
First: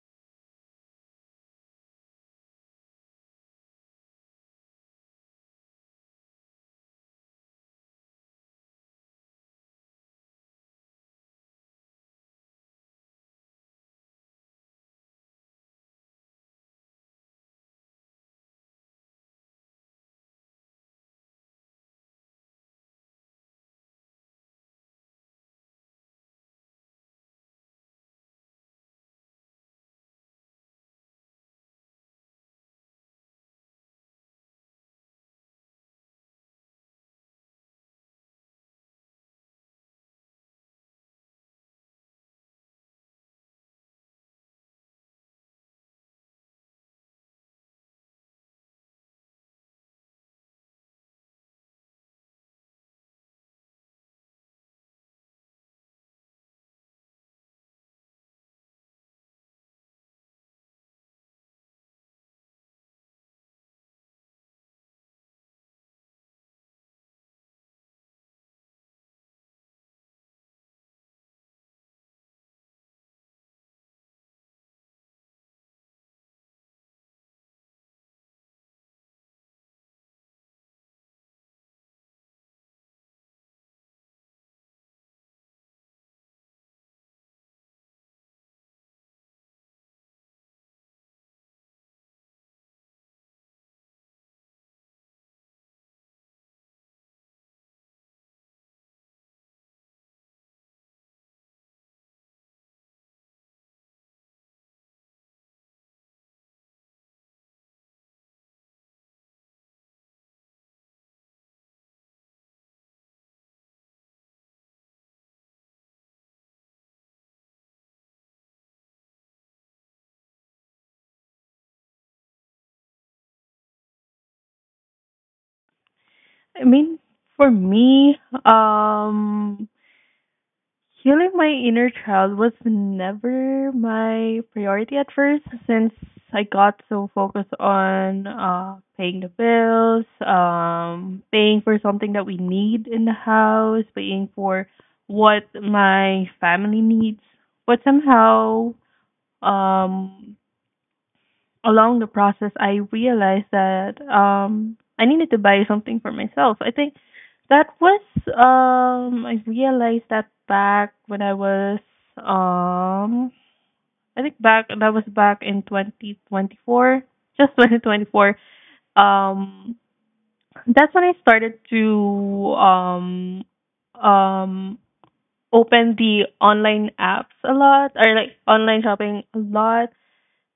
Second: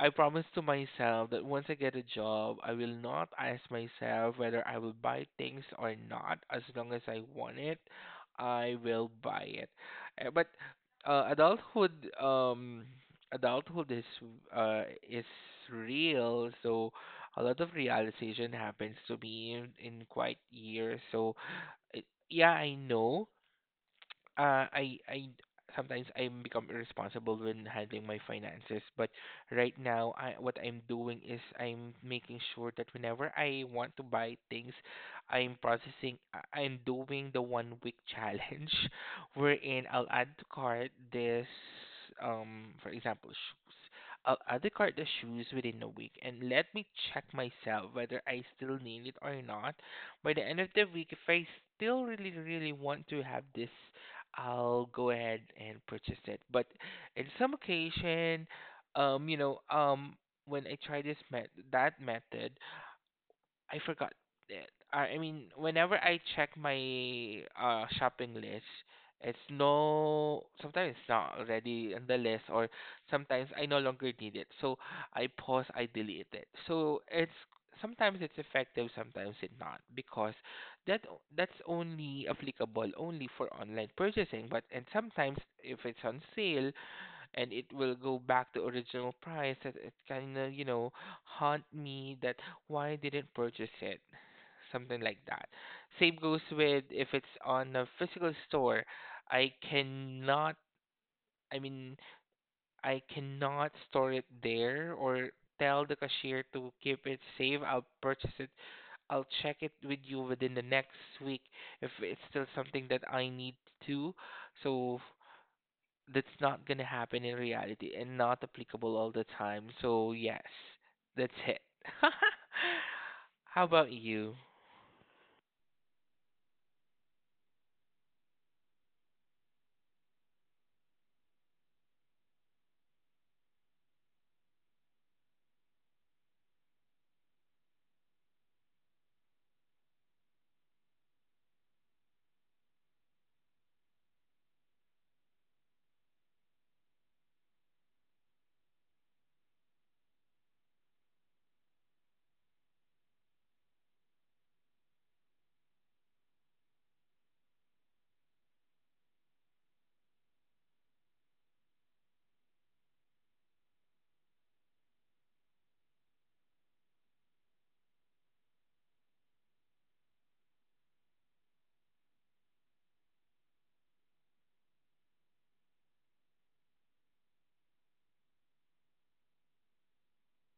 S2: I promised to myself that once I get a job I will not ask myself whether I will buy things or not, as long as I want it I will buy it. But adulthood um adulthood is uh is real, so a lot of realization happens to me in quite years so it, yeah, I know. I sometimes I become irresponsible when handling my finances, but right now I what I'm doing is I'm making sure that whenever I want to buy things, I'm doing the 1 week challenge [laughs] wherein I'll add to cart this for example shoes. I'll add to cart the shoes within a week and let me check myself whether I still need it or not. By the end of the week, if I still really really want to have this I'll go ahead and purchase it. But in some occasion, you know, when I try this met that method, I forgot it. I mean, whenever I check my shopping list, it's no, sometimes it's not already on the list, or sometimes I no longer need it. So I pause, I delete it. So it's sometimes it's effective, sometimes it's not, because that's only applicable only for online purchasing. But and sometimes if it's on sale, and it will go back to original price that it kind of haunt me that why I didn't purchase it, something like that. Same goes with if it's on a physical store. I cannot i mean I cannot store it there or tell the cashier to keep it safe. I'll purchase it, I'll check it with you within the next week if it's still something that I need to. So that's not going to happen in reality and not applicable all the time. So, yes, that's it. [laughs] How about you?
S1: [laughs] I mean, for me, um healing my inner child was never my priority at first, since I got so focused on paying the bills, paying for something that we need in the house, paying for what my family needs. But somehow, um, along the process, I realized that I needed to buy something for myself. I think that was I realized that back when I was um, I think back that was back in 2024, [laughs] just 2024. Um, that's when I started to um, open the online apps a lot, or like online shopping a lot,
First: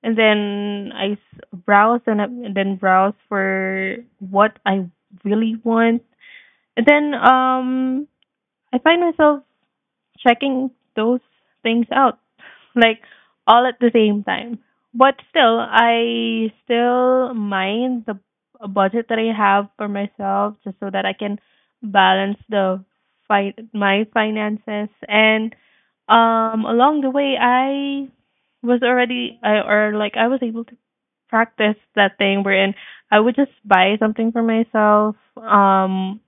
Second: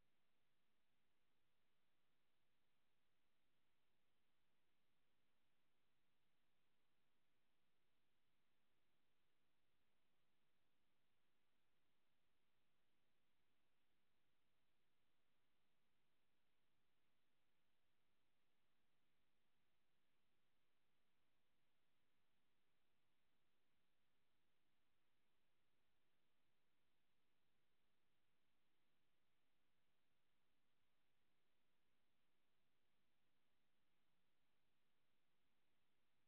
S1: and then browse and then browse for what I really want. And then I find myself checking those things out, like, all at the same time, but still, I still mind the budget that I have for myself, just so that I can balance the my finances. And along the way, I was already or like I was able to practice that thing wherein I would just buy something for myself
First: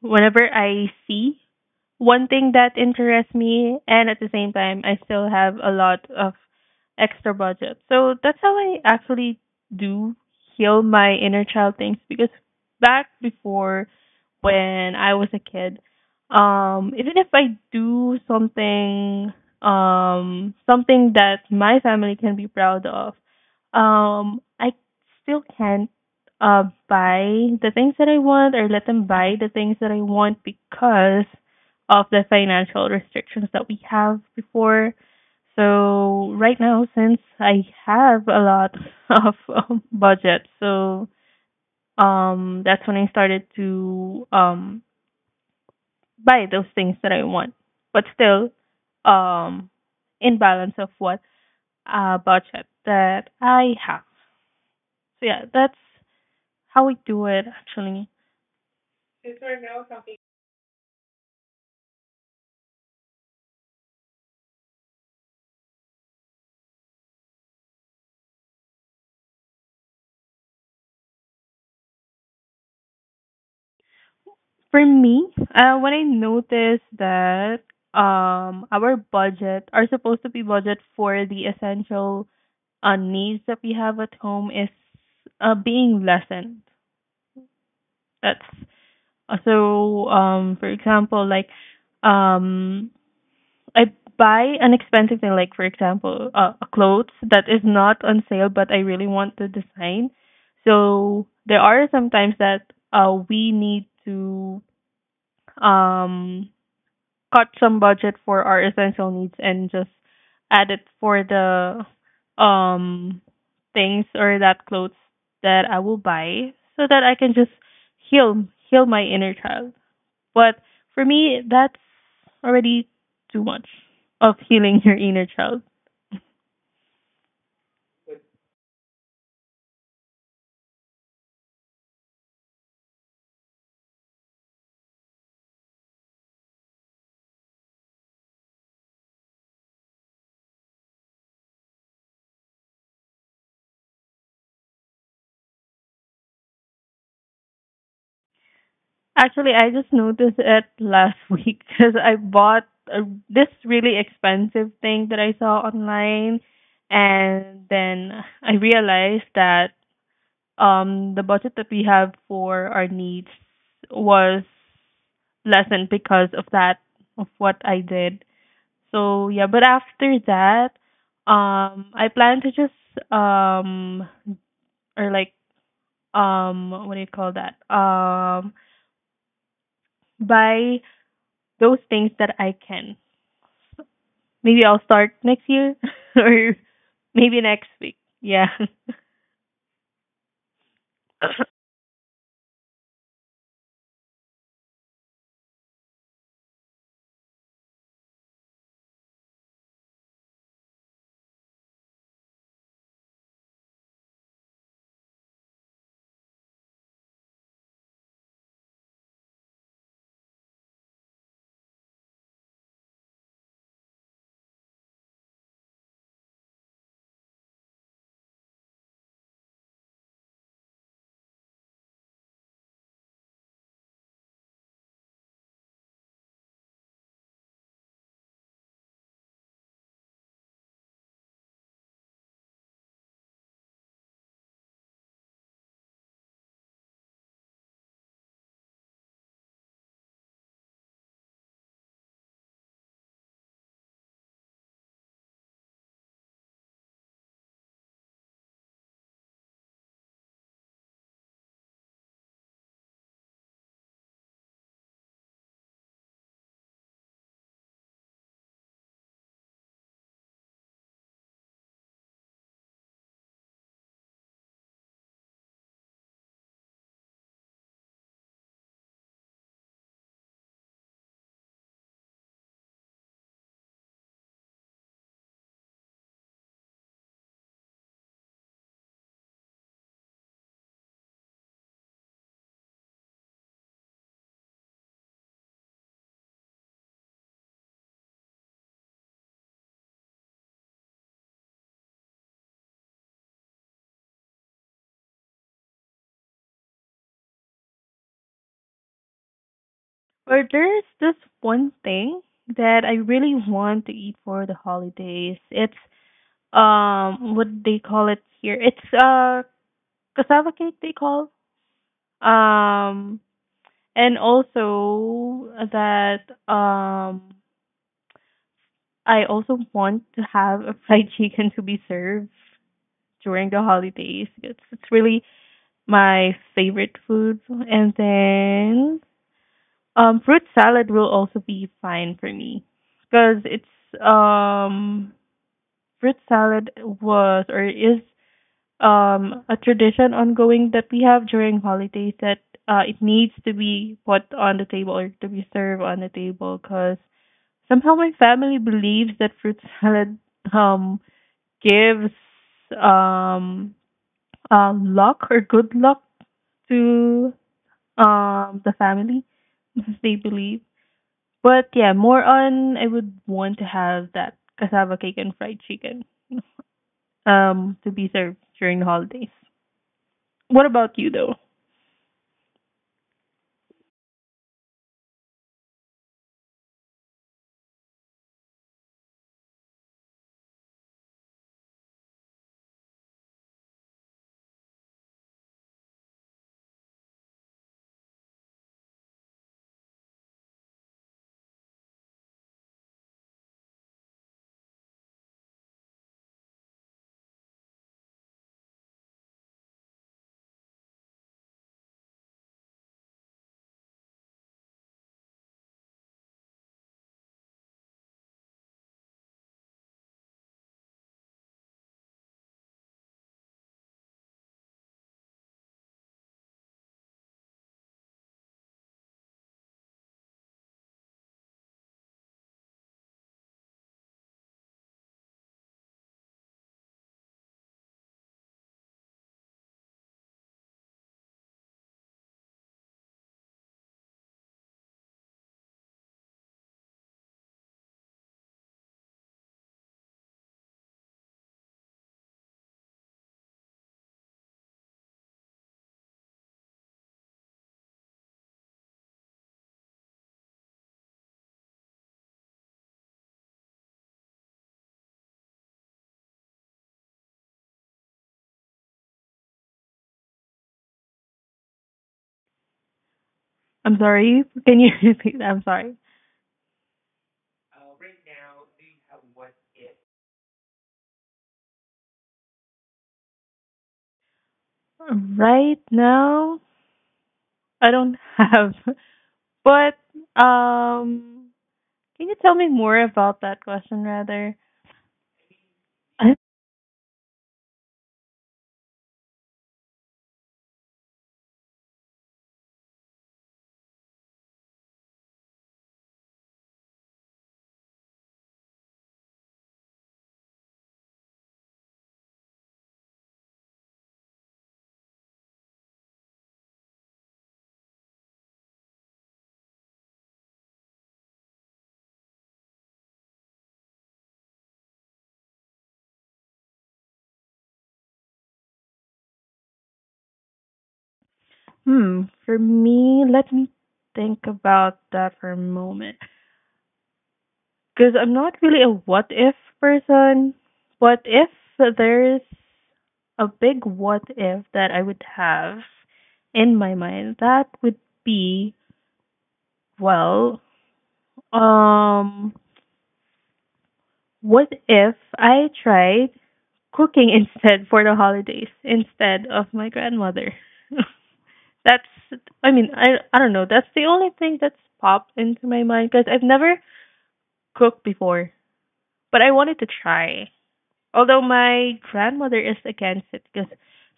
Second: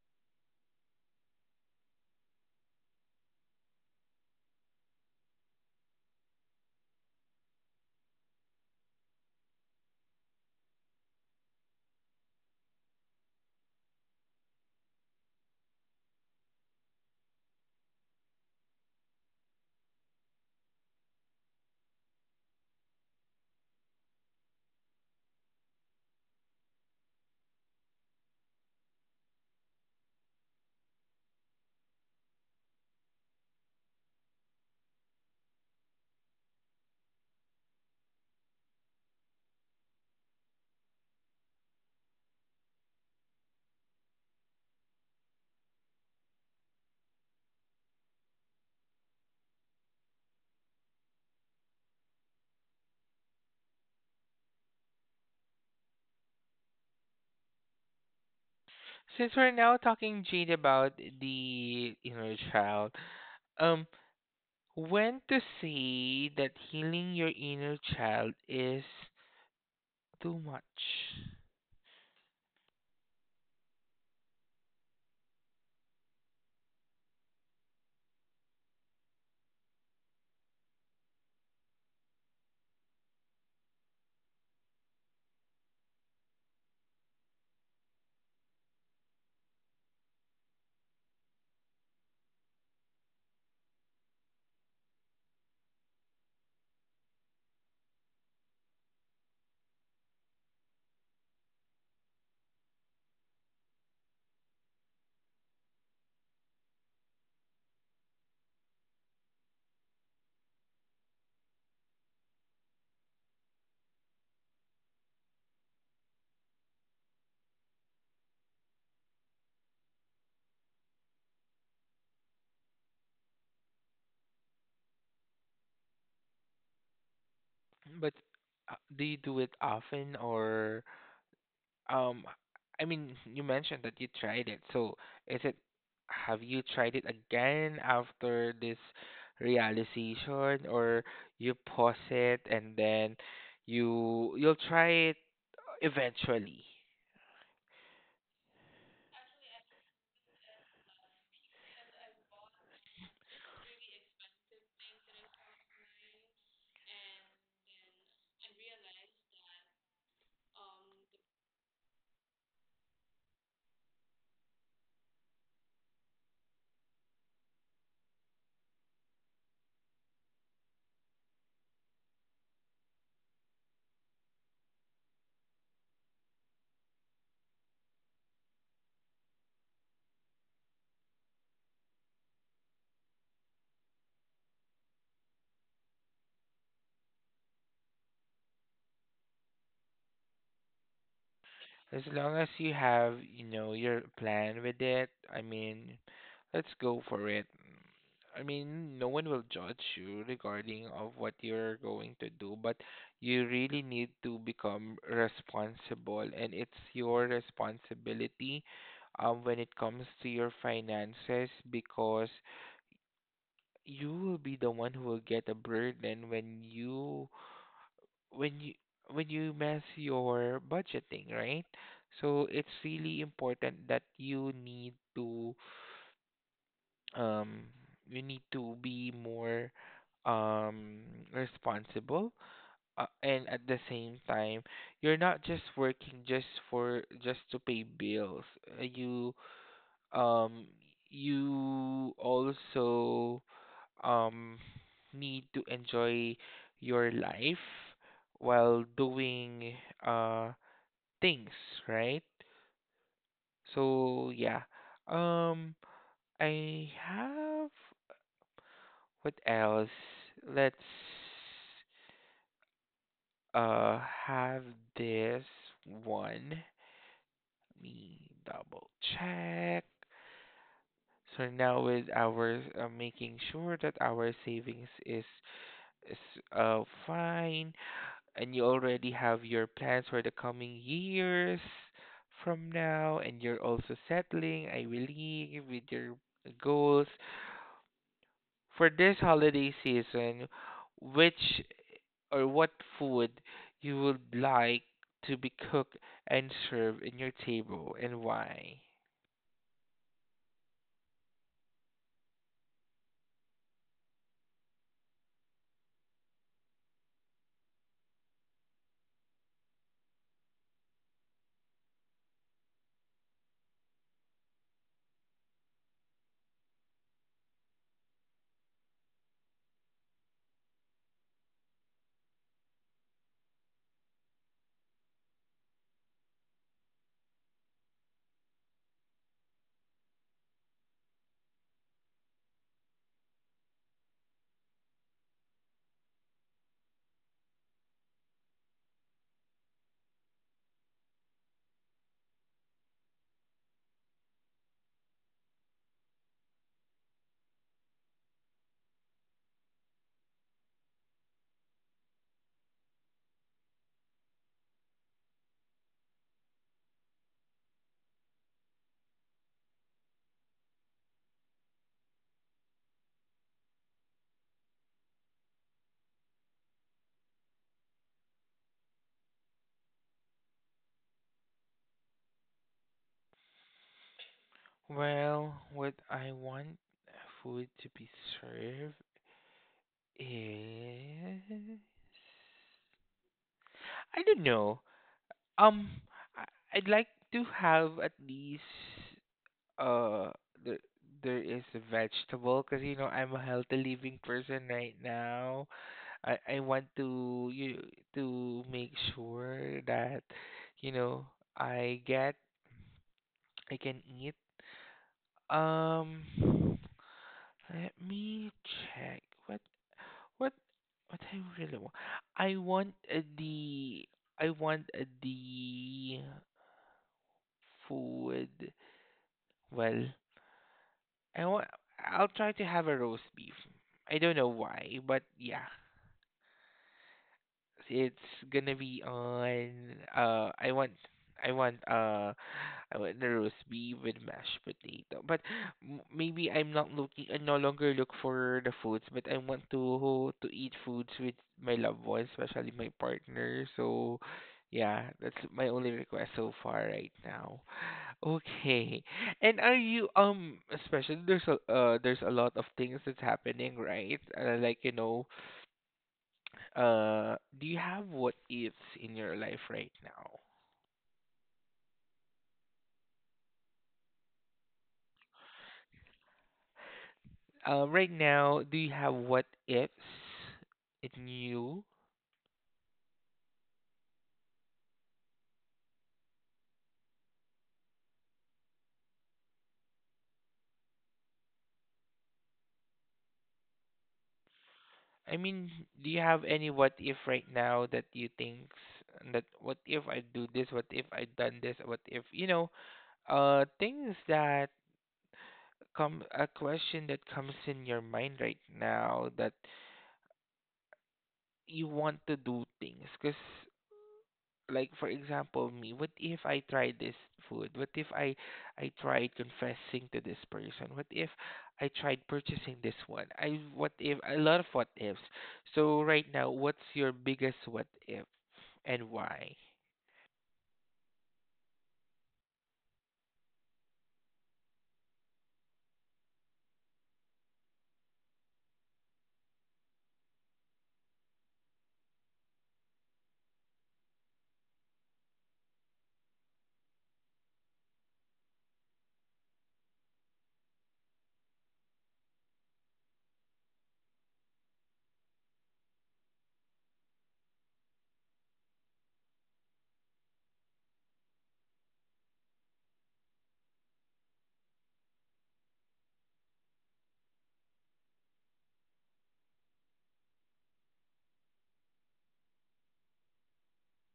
S1: whenever I see one thing that interests me, and at the same time I still have a lot of extra budget. So that's how I actually do heal my inner child things, because back before, when I was a kid, even if I do something, something that my family can be proud of, I still can't buy the things that I want, or let them buy the things that I want, because of the financial restrictions that we have before. So right now, since I have a lot [laughs] of budget, so that's when I started to buy those things that I want, but still um, in balance of what budget that I have. So yeah, that's how we do it actually.
S2: Since we're now talking, Jade, about the inner child, um, when to say that healing your inner child is too much?
S1: For me, when I noticed that our budget are supposed to be budget for the essential needs that we have at home is being lessened. That's for example, like, um, I buy an expensive thing, like, for example, clothes that is not on sale, but I really want the design. So there are sometimes that we need to um cut some budget for our essential needs and just add it for the um things or that clothes that I will buy, so that I can just heal heal my inner child. But for me, that's already too much of healing your inner child.
S2: But do you do it often? Or Um, I mean, you mentioned that you tried it. So, is it, have you tried it again after this realization, or you pause it and then you'll try it eventually?
S1: Actually, I just noticed it last [laughs] week, because I bought a, this really expensive thing that I saw online, and then I realized that the budget that we have for our needs was lessened because of that, of what I did. So yeah, but after that, I plan to just or like what do you call that? Buy those things that I can. Maybe I'll start next year, [laughs] or maybe next week. Yeah. [laughs]
S2: As long as you have, you know, your plan with it, I mean, let's go for it. I mean, no one will judge you regarding of what you're going to do, but you really need to become responsible, and it's your responsibility, when it comes to your finances, because you will be the one who will get a burden when you when you when you mess your budgeting, right? So it's really important that um you need to be more um responsible, and at the same time you're not just working just for just to pay bills. You, um, you also, um, need to enjoy your life while doing, uh, things, right? So yeah, um, I have, what else? Let's uh have this one. Let me double check. So now with our, making sure that our savings is fine and you already have your plans for the coming years from now, and you're also settling, I believe, with your goals for this holiday season, which or what food you would like to be cooked and served in your table, and why.
S1: Or there's this one thing that I really want to eat for the holidays. It's what they call it here. It's cassava cake, they call. Um and also that, um I also want to have a fried [laughs] chicken to be served during the holidays. It's really my favorite food. And then fruit salad will also be fine for me, because it's um fruit salad was, or is, a tradition ongoing that we have during holidays, that it needs to be put on the table, or to be served on the table, because somehow my family believes that fruit [laughs] salad um gives um luck, or good luck, to the family, [laughs] they believe. But yeah, more on, I would want to have that cassava cake and fried chicken to be served during the holidays. What about you though?
S2: Well, what I want food to be served is, I don't know. Um, I- I'd like to have at least uh the there is a vegetable, because you know I'm a healthy living person right now. I want to you to make sure that, you know, I get I can eat. Um, let me check what what I really want. I want the I want the food. Well, I want, I'll try to have a roast beef. I don't know why, but yeah, it's gonna be on, uh I want uh, I want the roast beef with mashed potato. But maybe I no longer look for the foods, but I want to eat foods with my loved ones, especially my partner. So yeah, that's my only request so far right now. Okay. And are you, especially there's a lot of things that's happening, right? Like, you know, do you have what ifs in your life right now?
S1: I'm sorry. Can you [laughs] repeat? That? I'm sorry.
S2: Right now, do you have what ifs in you?
S1: Right now, I don't have. [laughs] But um can you tell me more about that question rather?
S2: I mean, do you
S1: I,
S2: have any what if right now that you think, that what if I do this, what if I done this, what if, you know, things that come, a question that comes in your mind right now, that you want to do things. Because, like for example me, what if I try this food, what if i tried confessing to this person, what if I tried purchasing this one, I what if, a lot of what ifs. So right now, what's your biggest what if, and why?
S1: hmm, for me, let me think about that for a moment. Because I'm not really a what if person. What if there's a big what if that I would have in my mind? That would be, well, um, what if I tried cooking [laughs] instead for the holidays, instead of my grandmother? [laughs] That's, I mean, I don't know. That's the only thing that's popped into my mind, because I've never cooked before, but I wanted to try. Although my grandmother is against it, because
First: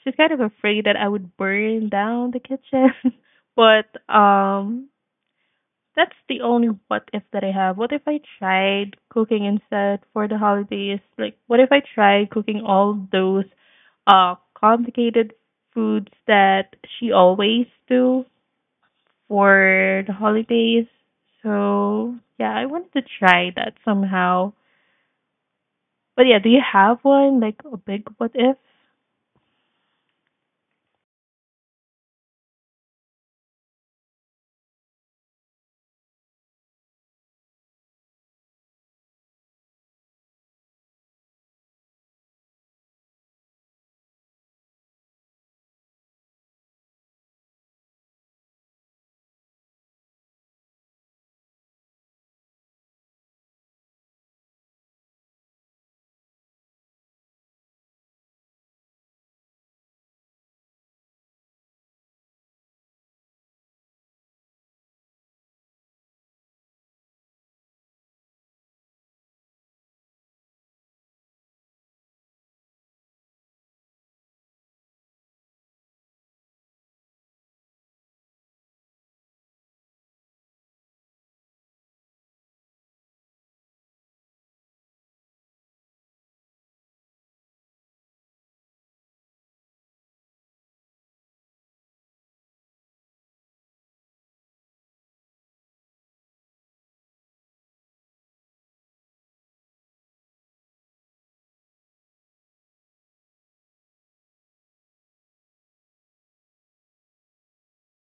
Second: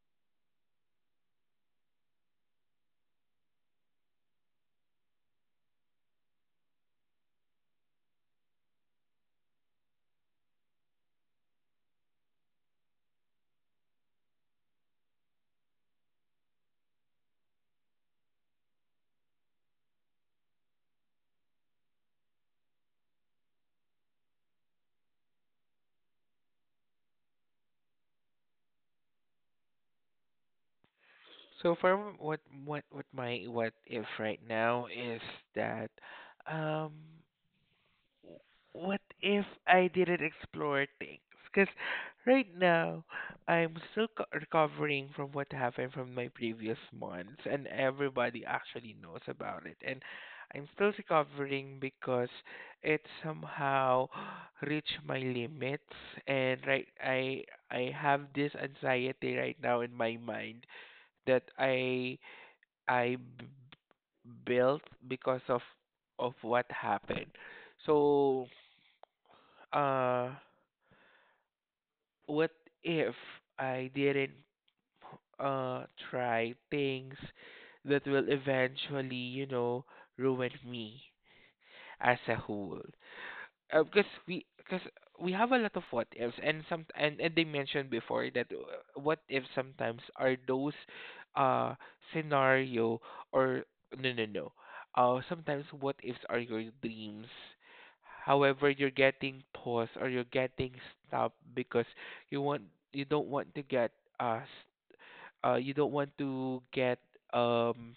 S1: she's kind of afraid that I would burn down the kitchen. [laughs] But that's the only what if that I have. What if I tried cooking instead for the holidays? Like, what if I tried cooking all those complicated foods that she always do for the holidays? So yeah, I wanted to try that somehow. But yeah, do you have one, like a big what if?
S2: So for m- what my what if right now is that, um what if I didn't explore things? Because right now, recovering from what happened from my previous months, and everybody actually knows about it. And I'm still recovering because it somehow [gasps] reached my limits. And right, I have this anxiety right now in my mind that I built, because of what happened. So uh what if I didn't uh try things that will eventually, you know, ruin me as a whole? Because we have a lot of what ifs, and some, and they mentioned before that, what if sometimes are those uh scenario, or no no no sometimes what ifs are your dreams, however you're getting paused or you're getting stopped, because you want, you don't want to get uh s- you don't want to get um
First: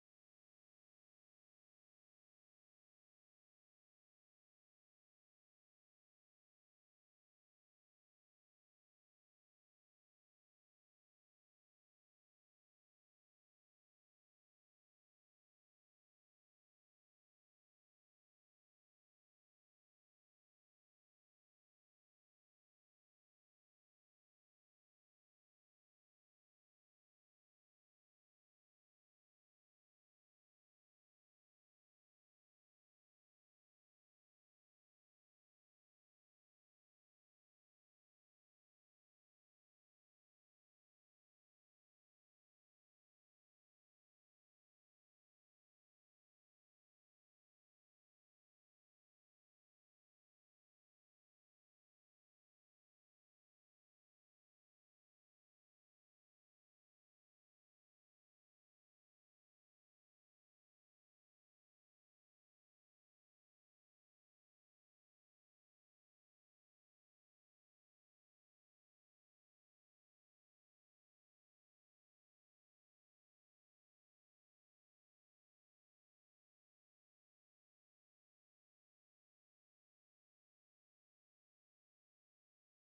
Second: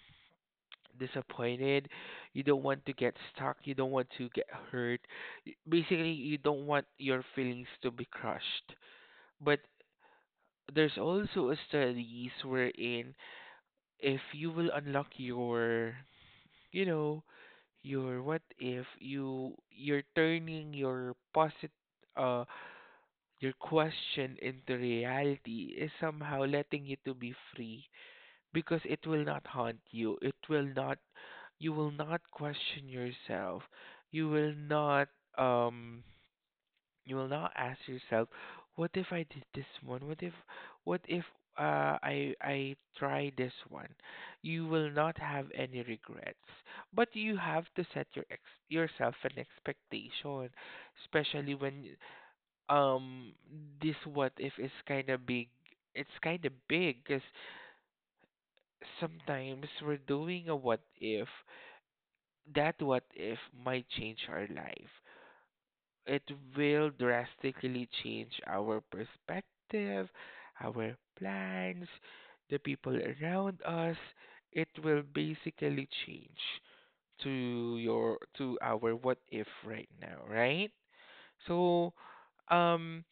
S2: disappointed. You don't want to get stuck. You don't want to get hurt. Basically, you don't want your feelings to be crushed. But there's also a studies wherein if you will unlock your, you know, your what if, you're turning your posit uh your question into reality, is somehow letting you to be free, because it will not haunt you. It will not, you will not question yourself. You will not, um, you will not ask yourself, what if I did this one? What if I try this one? You will not have any regrets. But you have to set your yourself an expectation, especially when, um, this what if is kind of big. It's kind of big because sometimes we're doing a what if, that what if might change our life. It will drastically change our perspective, our plans, the people around us. It will basically change to our what if right now, right? So, um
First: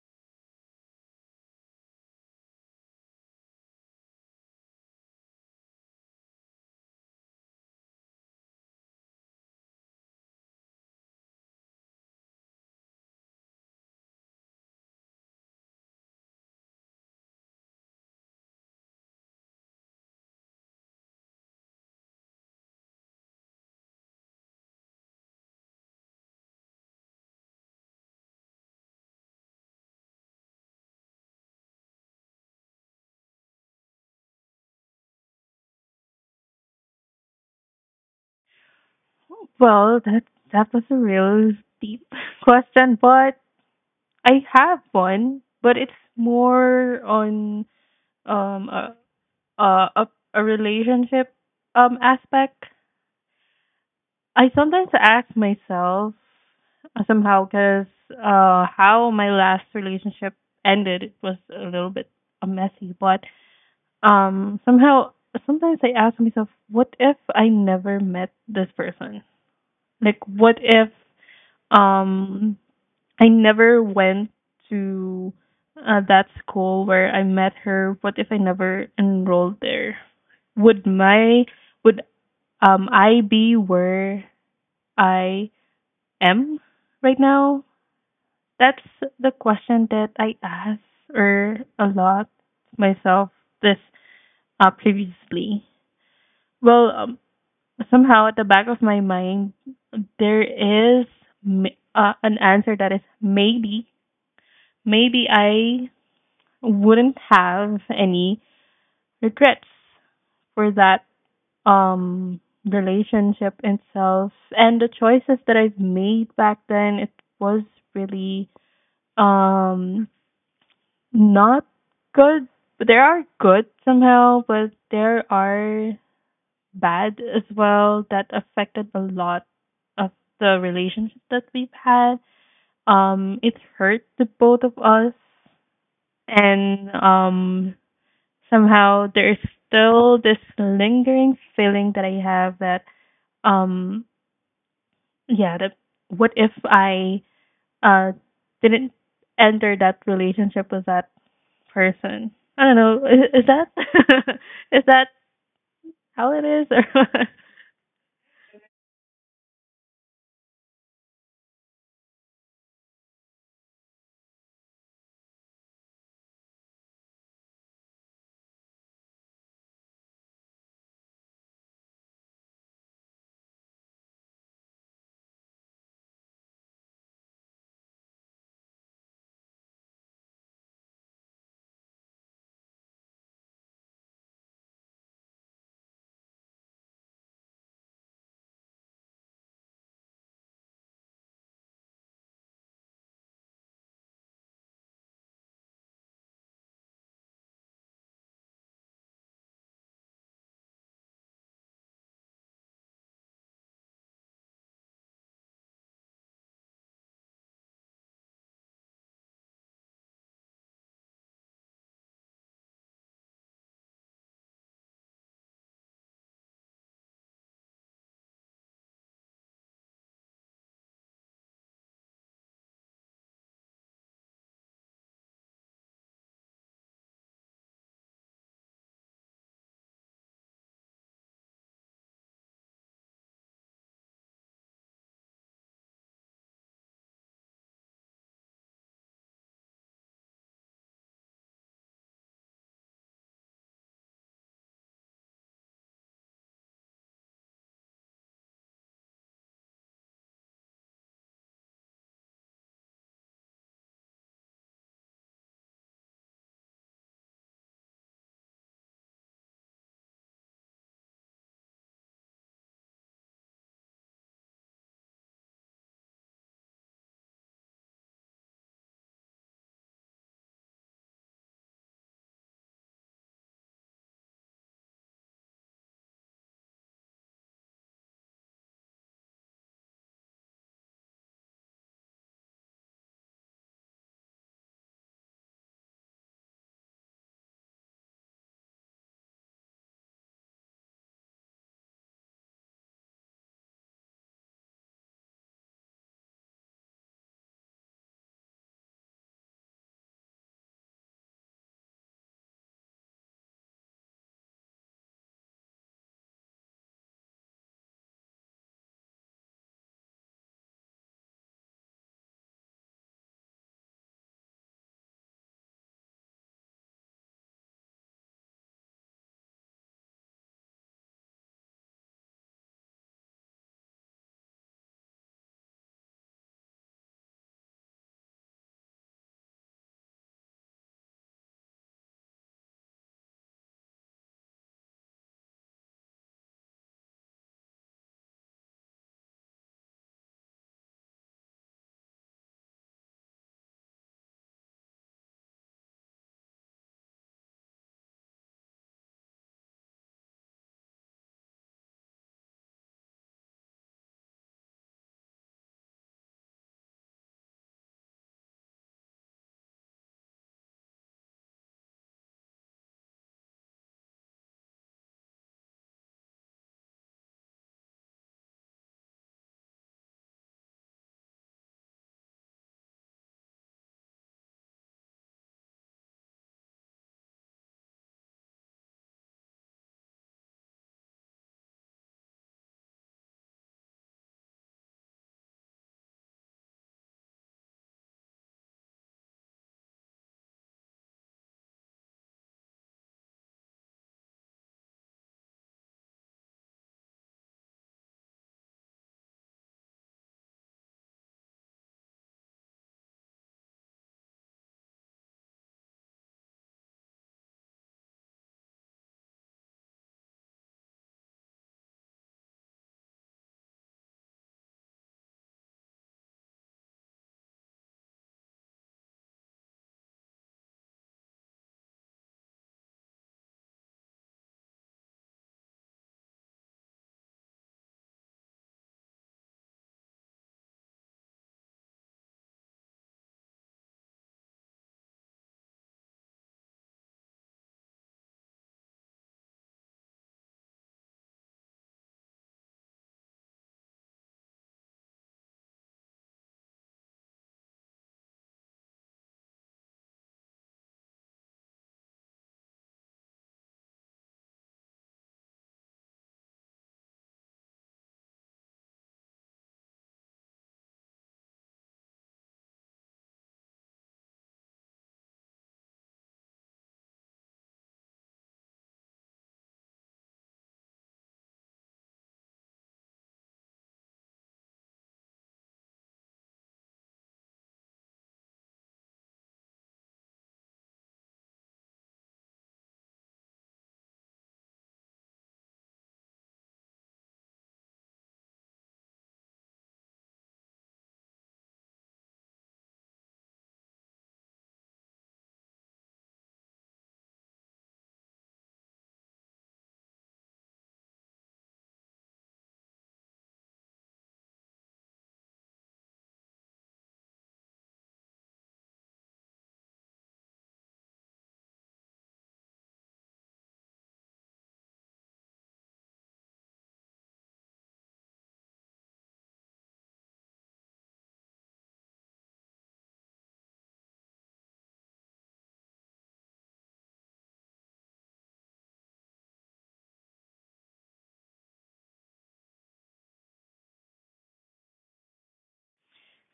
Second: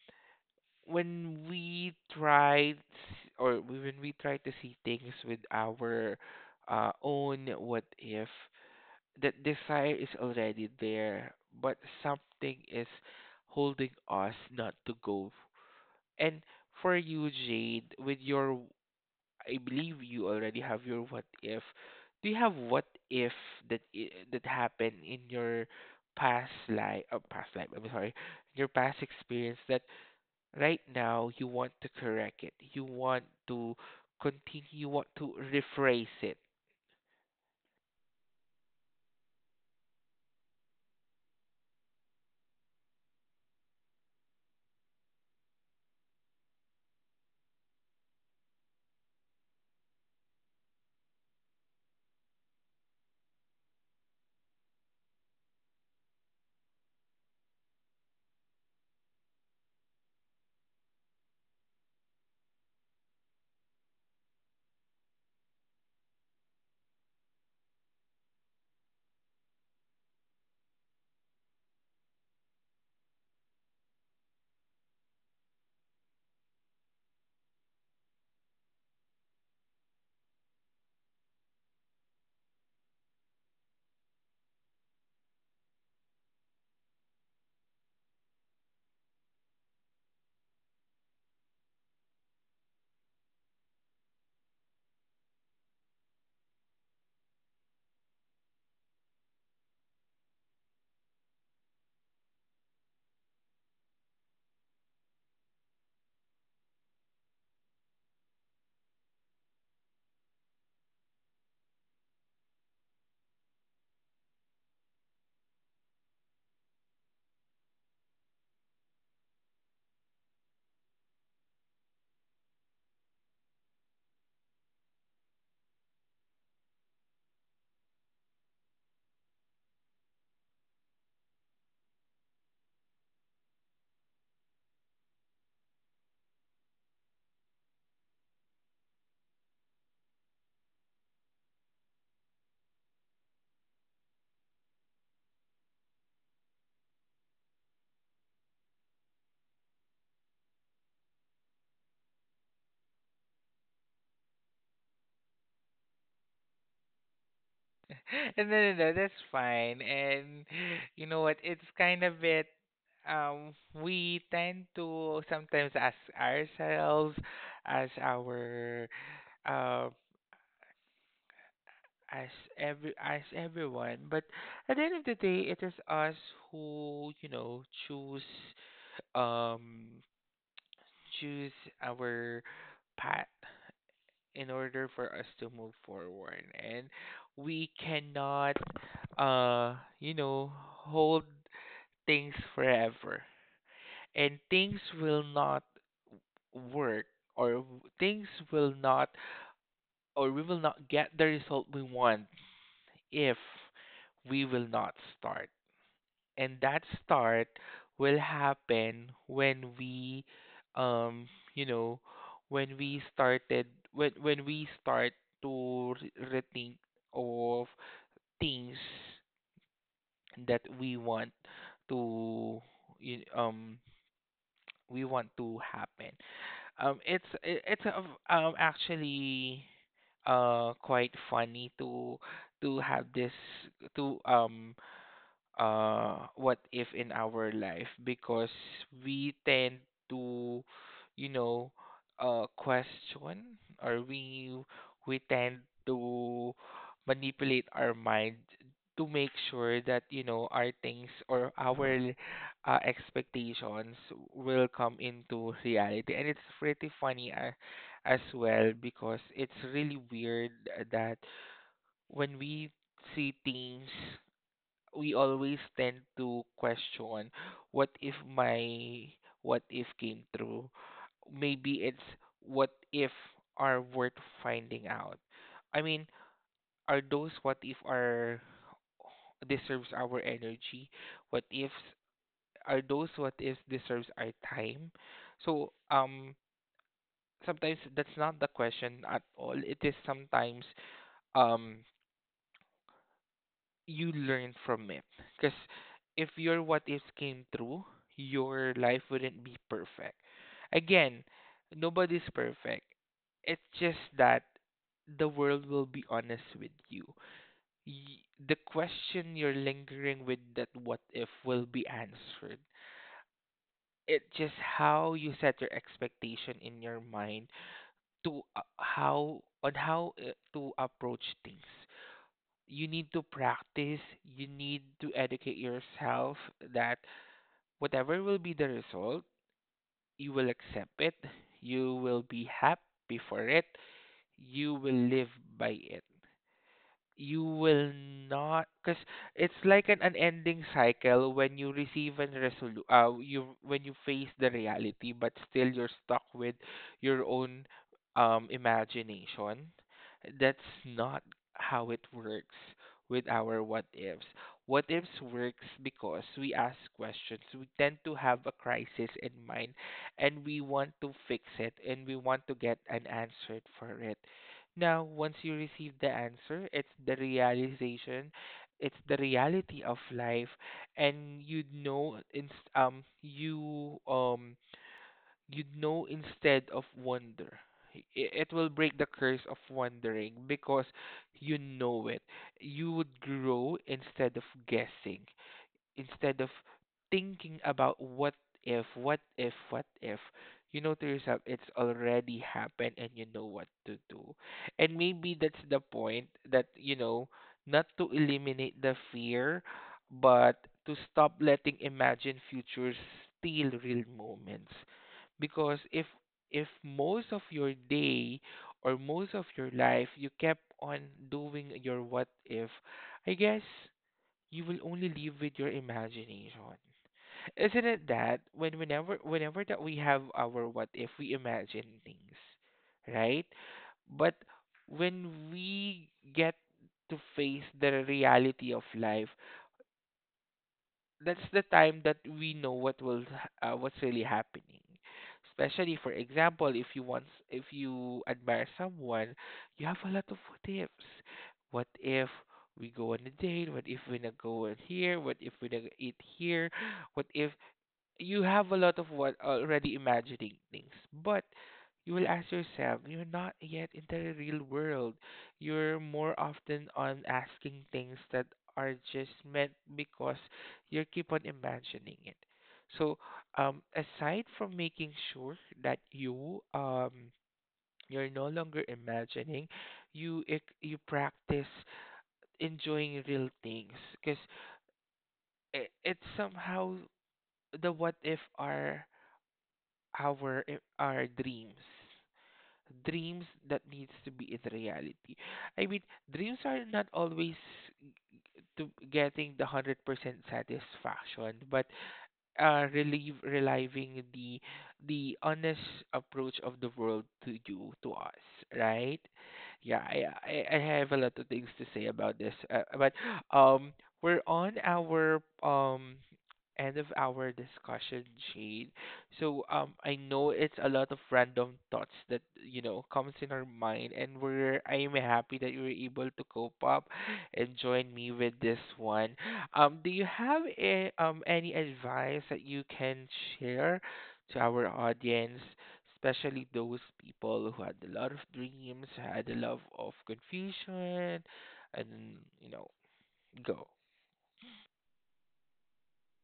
S2: when we try, when we try to see things with our, own what if, that desire is already there, but something is holding us not to go. And for you, Jade, with your, I believe you already have your what if. Do you have what if that that happened in your past life, I'm sorry, your past experience, that right now you want to correct it, you want to continue, you want to rephrase it?
S1: Well, that was a real deep [laughs] question, but I have one, but it's more on a a a, a relationship aspect. I sometimes ask myself, somehow, because how my last relationship ended, it was a little bit messy, but somehow, sometimes I ask myself, what if I never met this person? Like, what if um I never went to that school where I met her. What if I never enrolled there? Would my would I be where I am right now? That's the question that I ask, or a lot, myself this previously. Well, somehow at the back of my mind there is m- an answer that is, maybe I wouldn't have any regrets for that um relationship itself, and the choices that I've made back then, it was really um not good, but there are good somehow, but there are bad as well, that affected a lot of the relationship that we've had. It hurt the both of us, and somehow there is still this lingering feeling that I have, that um yeah, that what if I uh didn't enter that relationship with that person? I don't know. Is that [laughs] is that how it is? [laughs]
S2: [laughs] And no, no, no, that's fine. And you know what, it's kind of bit, um we tend to sometimes ask ourselves as our, uh as as everyone. But at the end of the day, it is us who, you know, choose, um choose our path, in order for us to move forward. And we cannot, you know, hold things forever, and things will not work, things will not, or we will not get the result we want, if we will not start. And that start will happen when we, um you know, when we started when we start to rethink of things that we want to y- um we want to happen. It's it- it's a v- Actually, quite funny to have this, to what if, in our life, because we tend to, you know, question, or we tend to manipulate our mind to make sure that, you know, our things or our, expectations will come into reality. And it's pretty funny, as well, because it's really weird that when we see things, we always tend to question, what if my what if came true? Maybe it's, what if are worth finding out, I mean, are those what if are deserves our energy? What if, are those what if deserves our time? So, sometimes that's not the question at all. It is sometimes, um you learn from it. Because if your what ifs came true, your life wouldn't be perfect. Again, nobody's perfect. It's just that the world will be honest with you. The question you're lingering with, that what if, will be answered. It's just how you set your expectation in your mind, to how, on how, to approach things. You need to practice, you need to educate yourself, that whatever will be the result, you will accept it, you will be happy for it, you will live by it. You will not, because it's like an unending cycle when you receive and resolu you when you face the reality, but still you're stuck with your own, imagination. That's not how it works with our what ifs. What ifs works because we ask questions, we tend to have a crisis in mind, and we want to fix it, and we want to get an answer for it. Now, once you receive the answer, it's the realization, it's the reality of life, and you'd know in, um you um you'd know, instead of wonder. It will break the curse of wondering, because you know it. You would grow, instead of guessing, instead of thinking about, what if, what if, what if. You know to yourself it's already happened, and you know what to do. And maybe that's the point, that, you know, not to eliminate the fear, but to stop letting imagine futures steal real moments. Because if most of your day or most of your life you kept on doing your what if, I guess you will only live with your imagination. Isn't it that whenever that we have our what if, we imagine things, right? But when we get to face the reality of life, that's the time that we know what will, what's really happening, especially for example, if you want, if you admire someone, you have a lot of what ifs. What if we go on a date, what if we're gonna go on here, what if we're gonna eat here, what if, you have a lot of what, already imagining things, but you will ask yourself, you're not yet in the real world. You're more often on asking things that are just meant, because you keep on imagining it. So, aside from making sure that you you're no longer imagining, you you practice enjoying real things, because it, it's somehow the what if are our our dreams, dreams that needs to be in reality. I mean, dreams are not always to getting the 100% satisfaction, but, relieve reliving the honest approach of the world to you, to us, right? Yeah, I have a lot of things to say about this, but, um we're on our, end of our discussion, shade. So, I know it's a lot of random thoughts that, you know, comes in our mind, and we're I'm happy that you were able to cope up and join me with this one. Do you have a, any advice that you can share to our audience, especially those people who had a lot of dreams, had a love of confusion, and, you know, go.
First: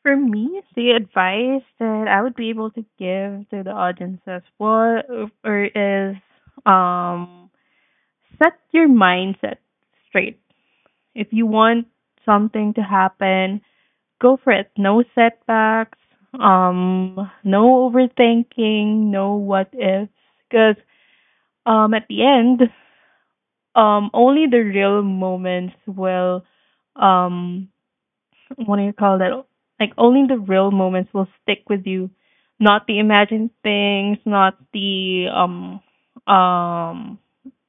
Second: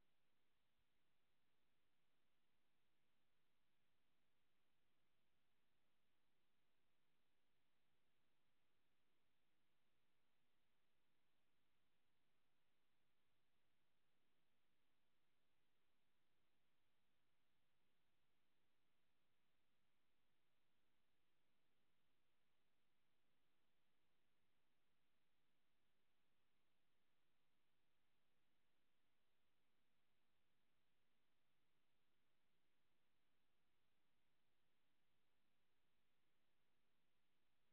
S1: Or for me, the advice that I would be able to give to the audience as well, or is, um set your mindset straight. If you want something to happen, go for it. No setbacks, no overthinking, no what ifs. Because at the end, only the real moments will, um, what do you call that? Like, only the real moments will stick with you, not the imagined things, not the um,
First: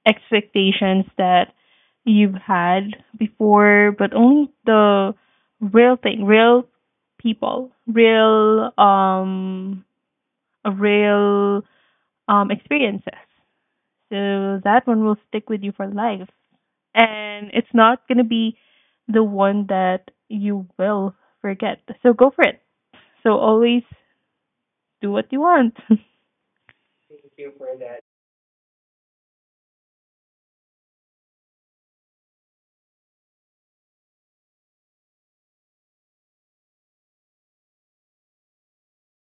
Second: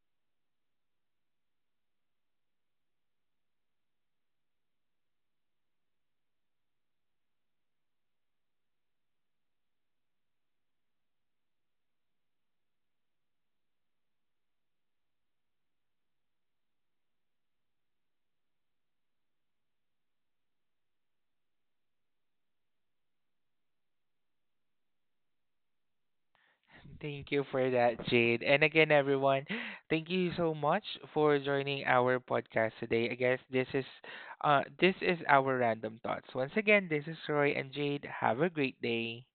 S1: expectations that you've had before, but only the real thing, real people, real a real experiences. So that one will stick with you for life. And it's not gonna be the one that you will forget. So go for it. So always do what you want. [laughs]
S2: Thank you for that, Jade. And again, everyone, thank you so much for joining our podcast today. I guess this is our random thoughts. Once again, this is Roy and Jade. Have a great day.